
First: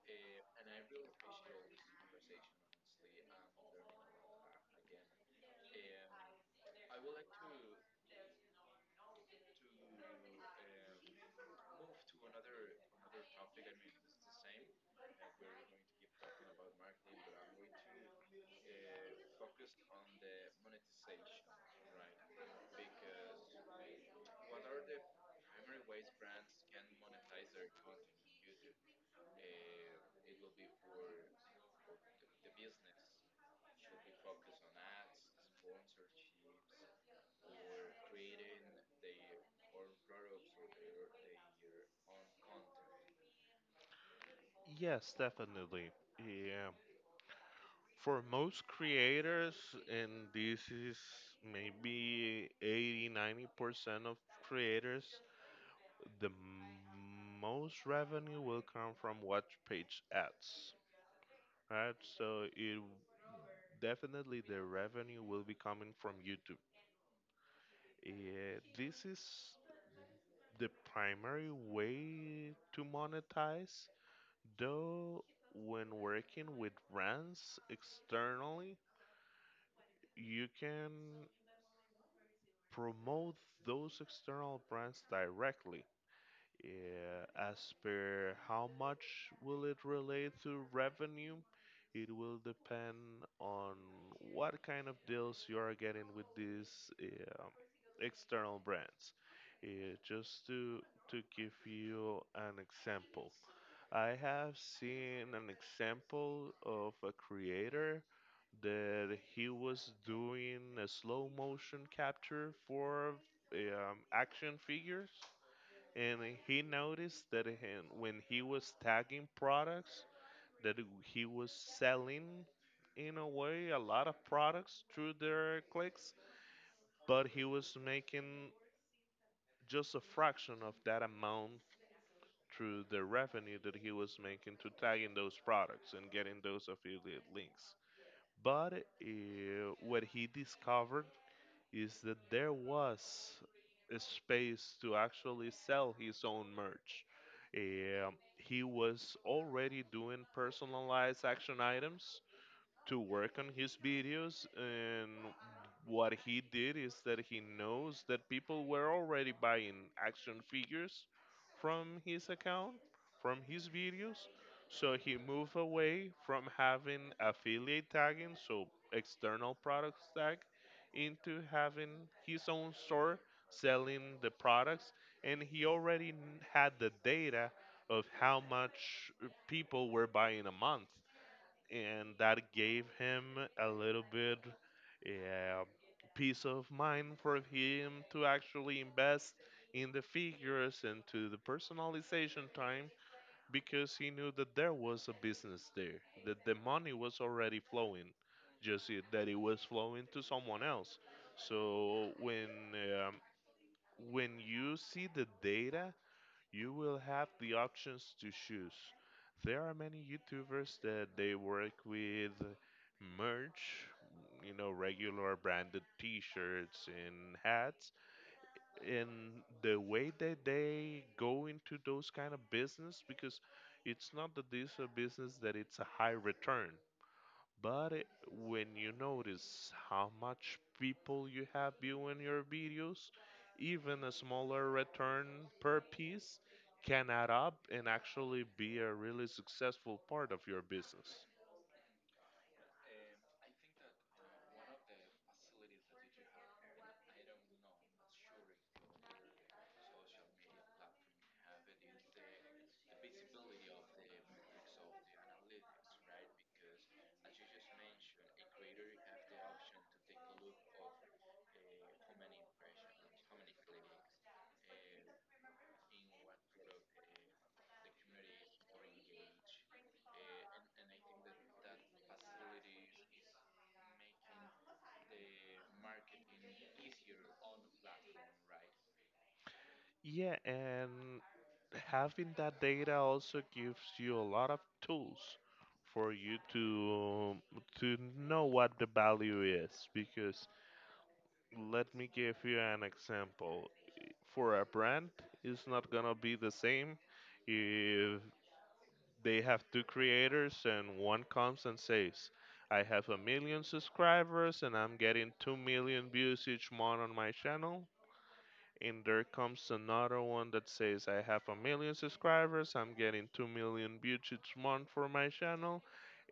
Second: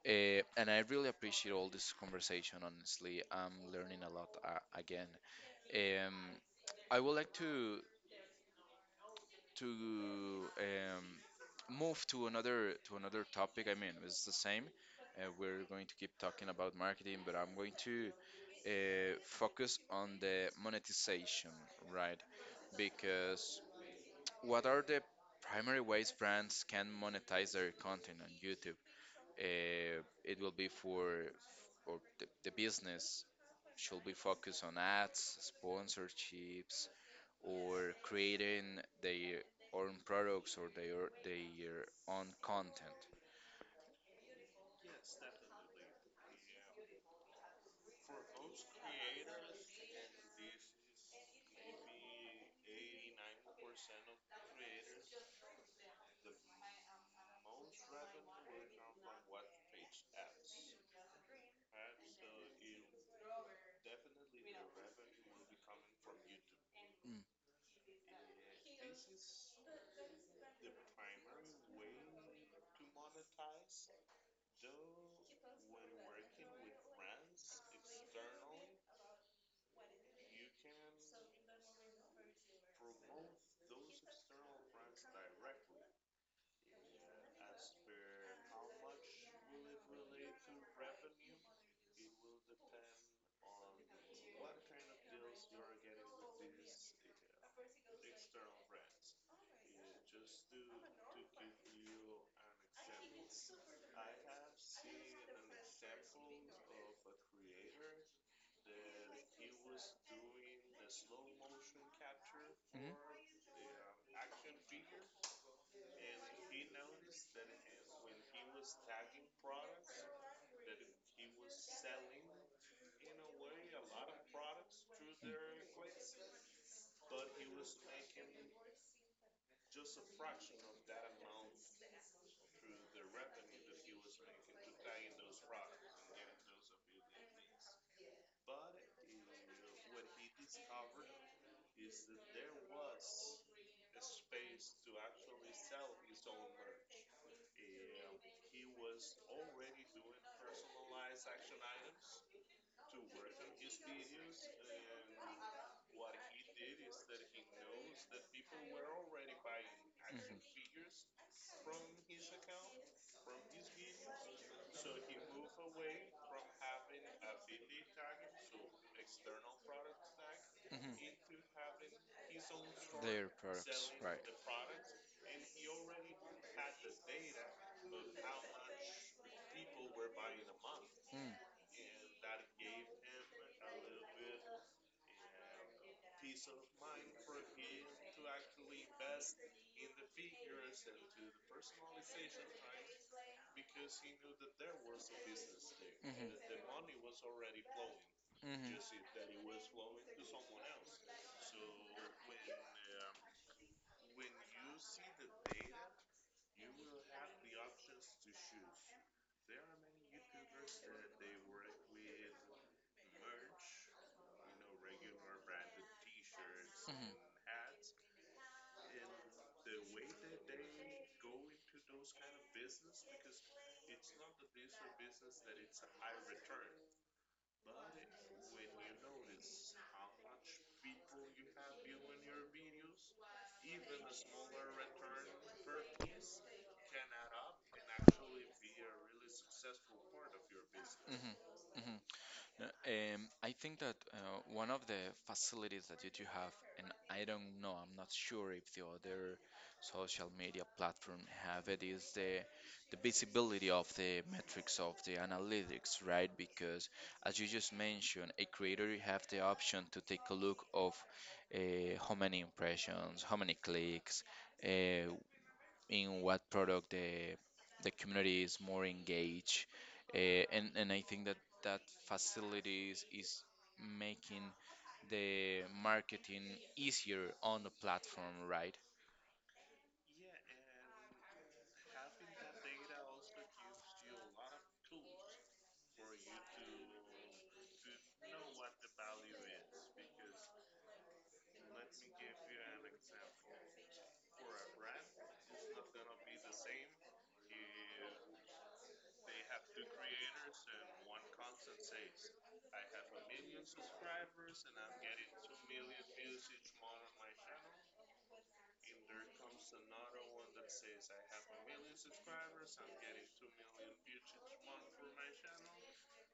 And I really appreciate all this conversation. Honestly, I'm learning a lot again. Um, I would like to um, move to another topic. I mean, it's the same. We're going to keep talking about marketing, but I'm going to focus on the monetization, right? Because what are the primary ways brands can monetize their content on YouTube? It will be for or the business should be focused on ads, sponsorships, or creating their own products or their own content. Yes, definitely, yeah. For most creators, and this is maybe 80 90% of creators, the most revenue will come from watch page ads, right? So it definitely, the revenue will be coming from YouTube. Mm. Yeah, this is the primary way to monetize, though when working with brands externally, you can promote those external brands directly. Yeah, as per how much will it relate to revenue, it will depend on what kind of deals you are getting with these um external brands. Just to give you an example, I have seen an example of a creator that he was doing a slow motion capture for action figures, and he noticed that when he was tagging products, that he was selling in a way a lot of products through their clicks, but he was making just a fraction of that amount through the revenue that he was making to tagging those products and getting those affiliate links. But what he discovered is that there was a space to actually sell his own merch. He was already doing personalized action items to work on his videos, and what he did is that he knows that people were already buying action figures from his account, from his videos, so he moved away from having affiliate tagging, so external products tag, Mhm. Mhm. into having his own Mhm. store, Their products, selling right. the Mm. products. And he already had the data of how much people were buying a month, and that gave him a little bit uh, peace of mind for him to actually invest in the figures and to the personalization time, because he knew that there was a business there, that the money was already flowing, Mhm. just that it Mhm. was flowing to someone else. So um, when you see the data, you will have the options to choose. There are many YouTubers that they work with merch, you know, regular branded t-shirts Mhm. and hats. And the way that they go into those kind of business, because it's not that this is a business that it's a high return. But when you notice how much people you have viewing your videos, even a smaller return per piece can add up and actually be a really successful part of your business. Mhm, mhm. No. I think that one of the facilities that you do have, and I don't know, I'm not sure if the other social media platform have it, is the visibility of the metrics of the analytics, right? Because as you just mentioned, a creator have the option to take a look of how many impressions, how many clicks, uh, in what product the community is more engaged, uh, and I think that that facilities is making the marketing easier on the platform, right? Yeah, and having that data also gives you a lot of tools for you to know what the value is, because let me give you an example. For a brand, is not gonna be the same if they have two creators, and one comes and says, I have a million subscribers and I'm getting 2 million views each month on my channel, and there comes another one that says, I have a million subscribers, I'm getting 2 million views each month for my channel,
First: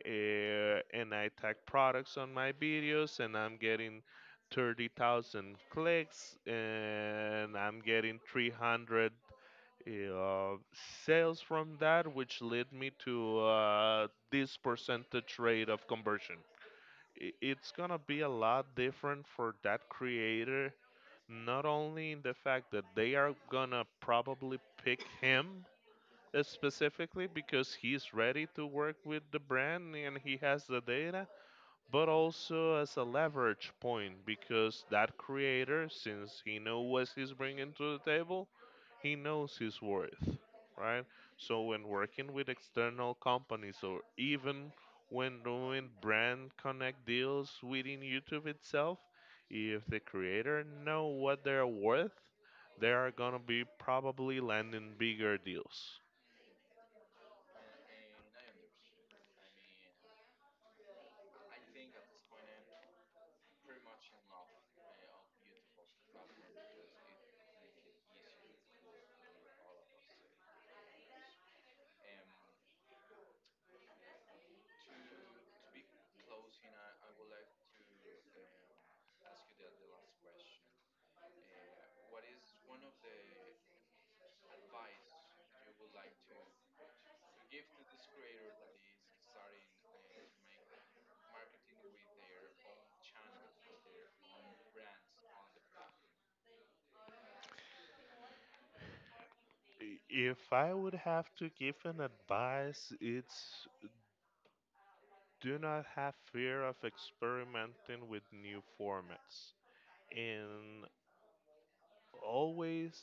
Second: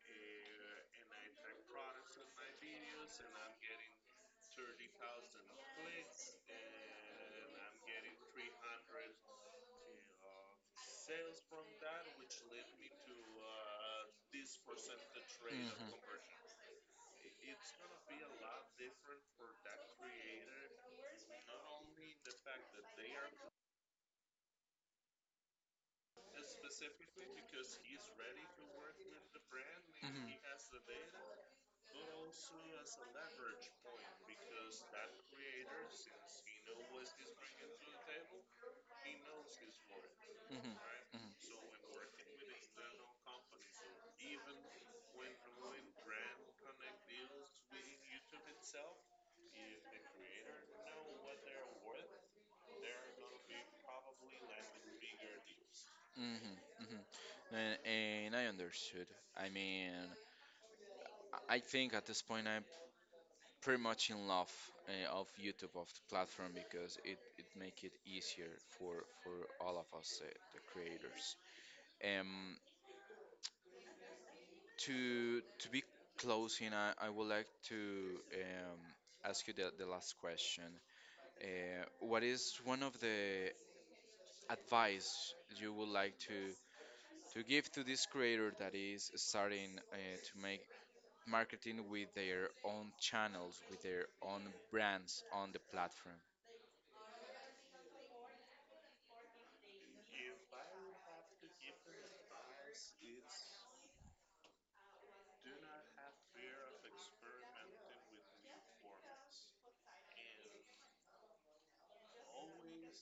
uh, and I tag products on my videos, and I'm getting 30,000 clicks and I'm getting 300 uh, sales from that, which led me to this percentage rate of Mhm, conversion. It's gonna be a lot different for that creator, not only in the fact that they are gonna probably pick him, specifically because he's ready to work with the brand and mhm, he has the data, but also as a leverage point, because that creator, since he knows what he's bringing to the table, he knows his worth, mhm, right? mhm. So when working with external companies, or even when doing brand connect deals within YouTube itself, if the creator know what they're worth, they are gonna be probably landing bigger deals. Mhm, mhm. And I understood. I mean, I think at this point I pretty much in love of YouTube of the platform because it make it easier for all of us the creators. Um, to be closing, I would like to ask you the last question. What is one of the advice you would like to give to this creator that is starting to make marketing with their own channels, with their own brands on the platform? If I would have to give an advice, it's, do not have fear of experimenting with new formats, and always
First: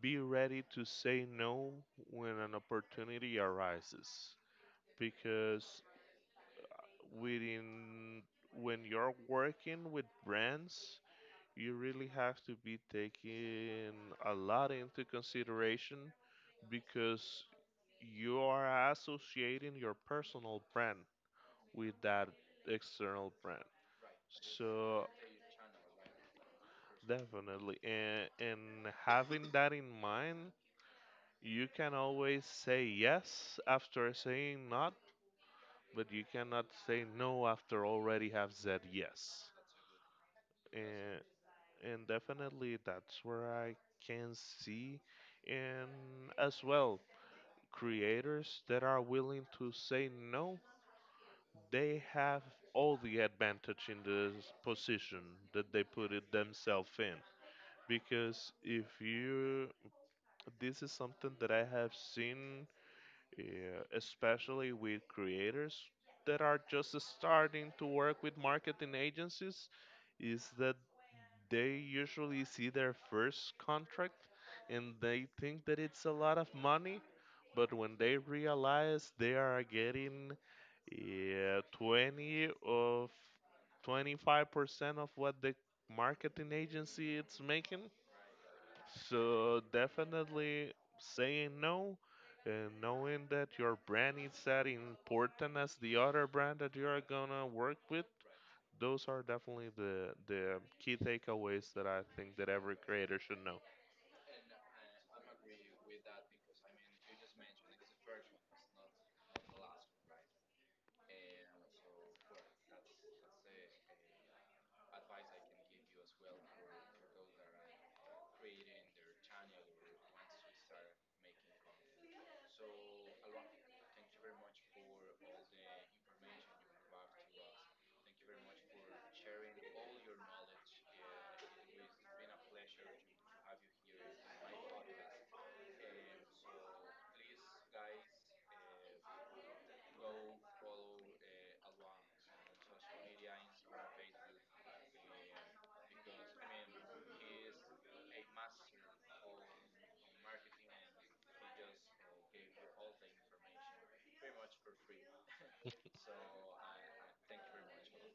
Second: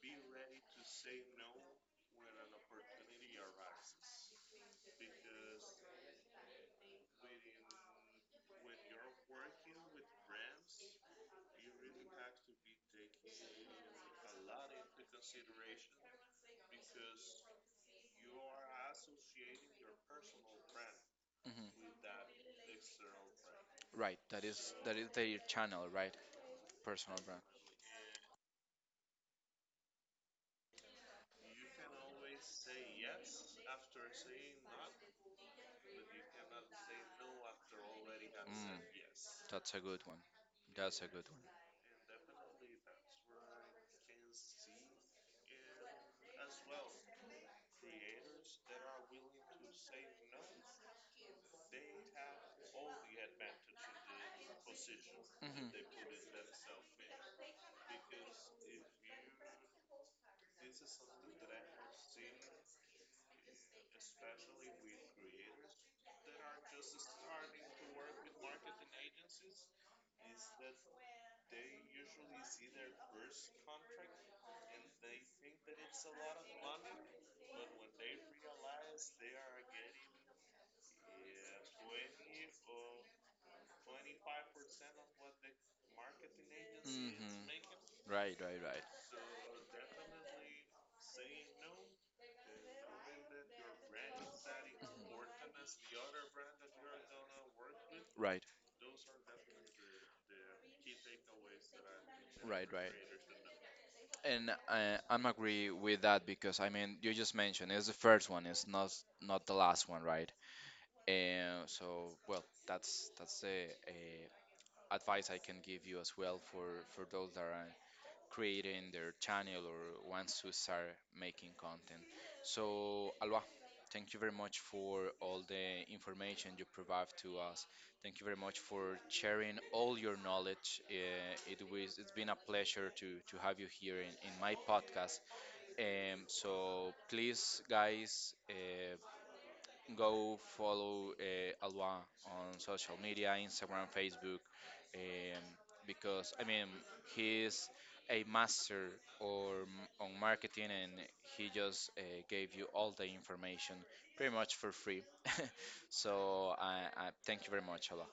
be ready to say no when an opportunity arises, because within when you're working with brands, you really have to be taking a lot into consideration, because you are associating your personal brand with Mhm. that external brand. Right, that So is their channel, right? Personal brand. definitely, and having that in mind, you can always say yes after saying no, but you cannot say no after already have said Mm, yes. that's a good one. That's a And good one. and definitely, that's where I can see, and as well, creators that are willing to say no, they have all the advantage in this position that Hmm they put it themselves in. Because if you, this is something that I have seen, yeah, especially with creators that are just starting to work with marketing agencies, is that they usually see their first contract and they think that it's a lot of money, but when they realize they are getting, yeah, 20 of 25% of what the marketing hmm agency is making, Right, right, right, so definitely, saying no, and knowing that your brand is that important as the other brand that you are gonna work with, right, those are definitely the key takeaways that I think that right, every right. creator should know. And I'm agree with that because I mean you just mentioned it's the first one, it's not not the last one, right? And so well, that's the advice I can give you as well for those that are creating their channel or wants to start making content. So, Alba, thank you very much for all the information you provide to us. Thank you very much for sharing all your knowledge. It's been a pleasure to have you here in my podcast. So please, guys, go follow Alwa on social media, Instagram, Facebook, um, because I mean he's a master or m- on marketing, and he just gave you all the information pretty much for free. So I thank you very much, Alwa.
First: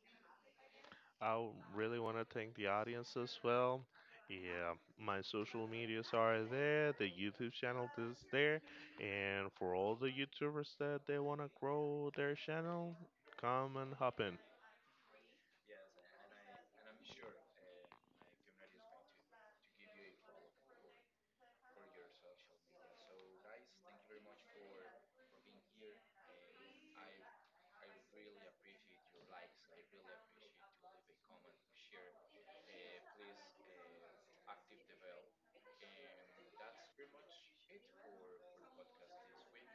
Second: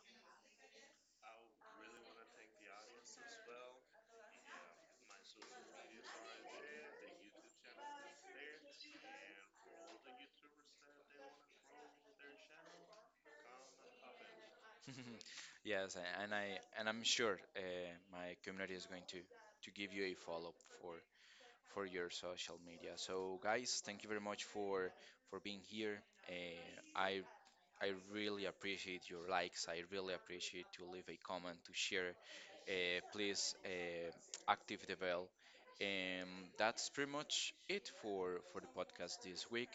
I really want to thank the audience as well. Yeah, my social medias are there, the YouTube channel is there, and for all the YouTubers that they want to grow their channel, come and hop in. Yes, a- and I and I'm sure my community is going to give you a follow up for for your social media. So guys, thank you very much for being here. Uh, I I really appreciate your likes. I really appreciate to leave a comment to share. Please active the bell. And that's pretty much it for the podcast this week.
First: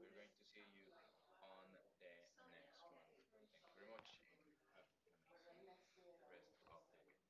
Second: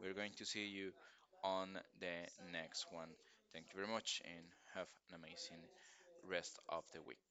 We're going to see you on the next one. Thank you very much and have an amazing rest of the week.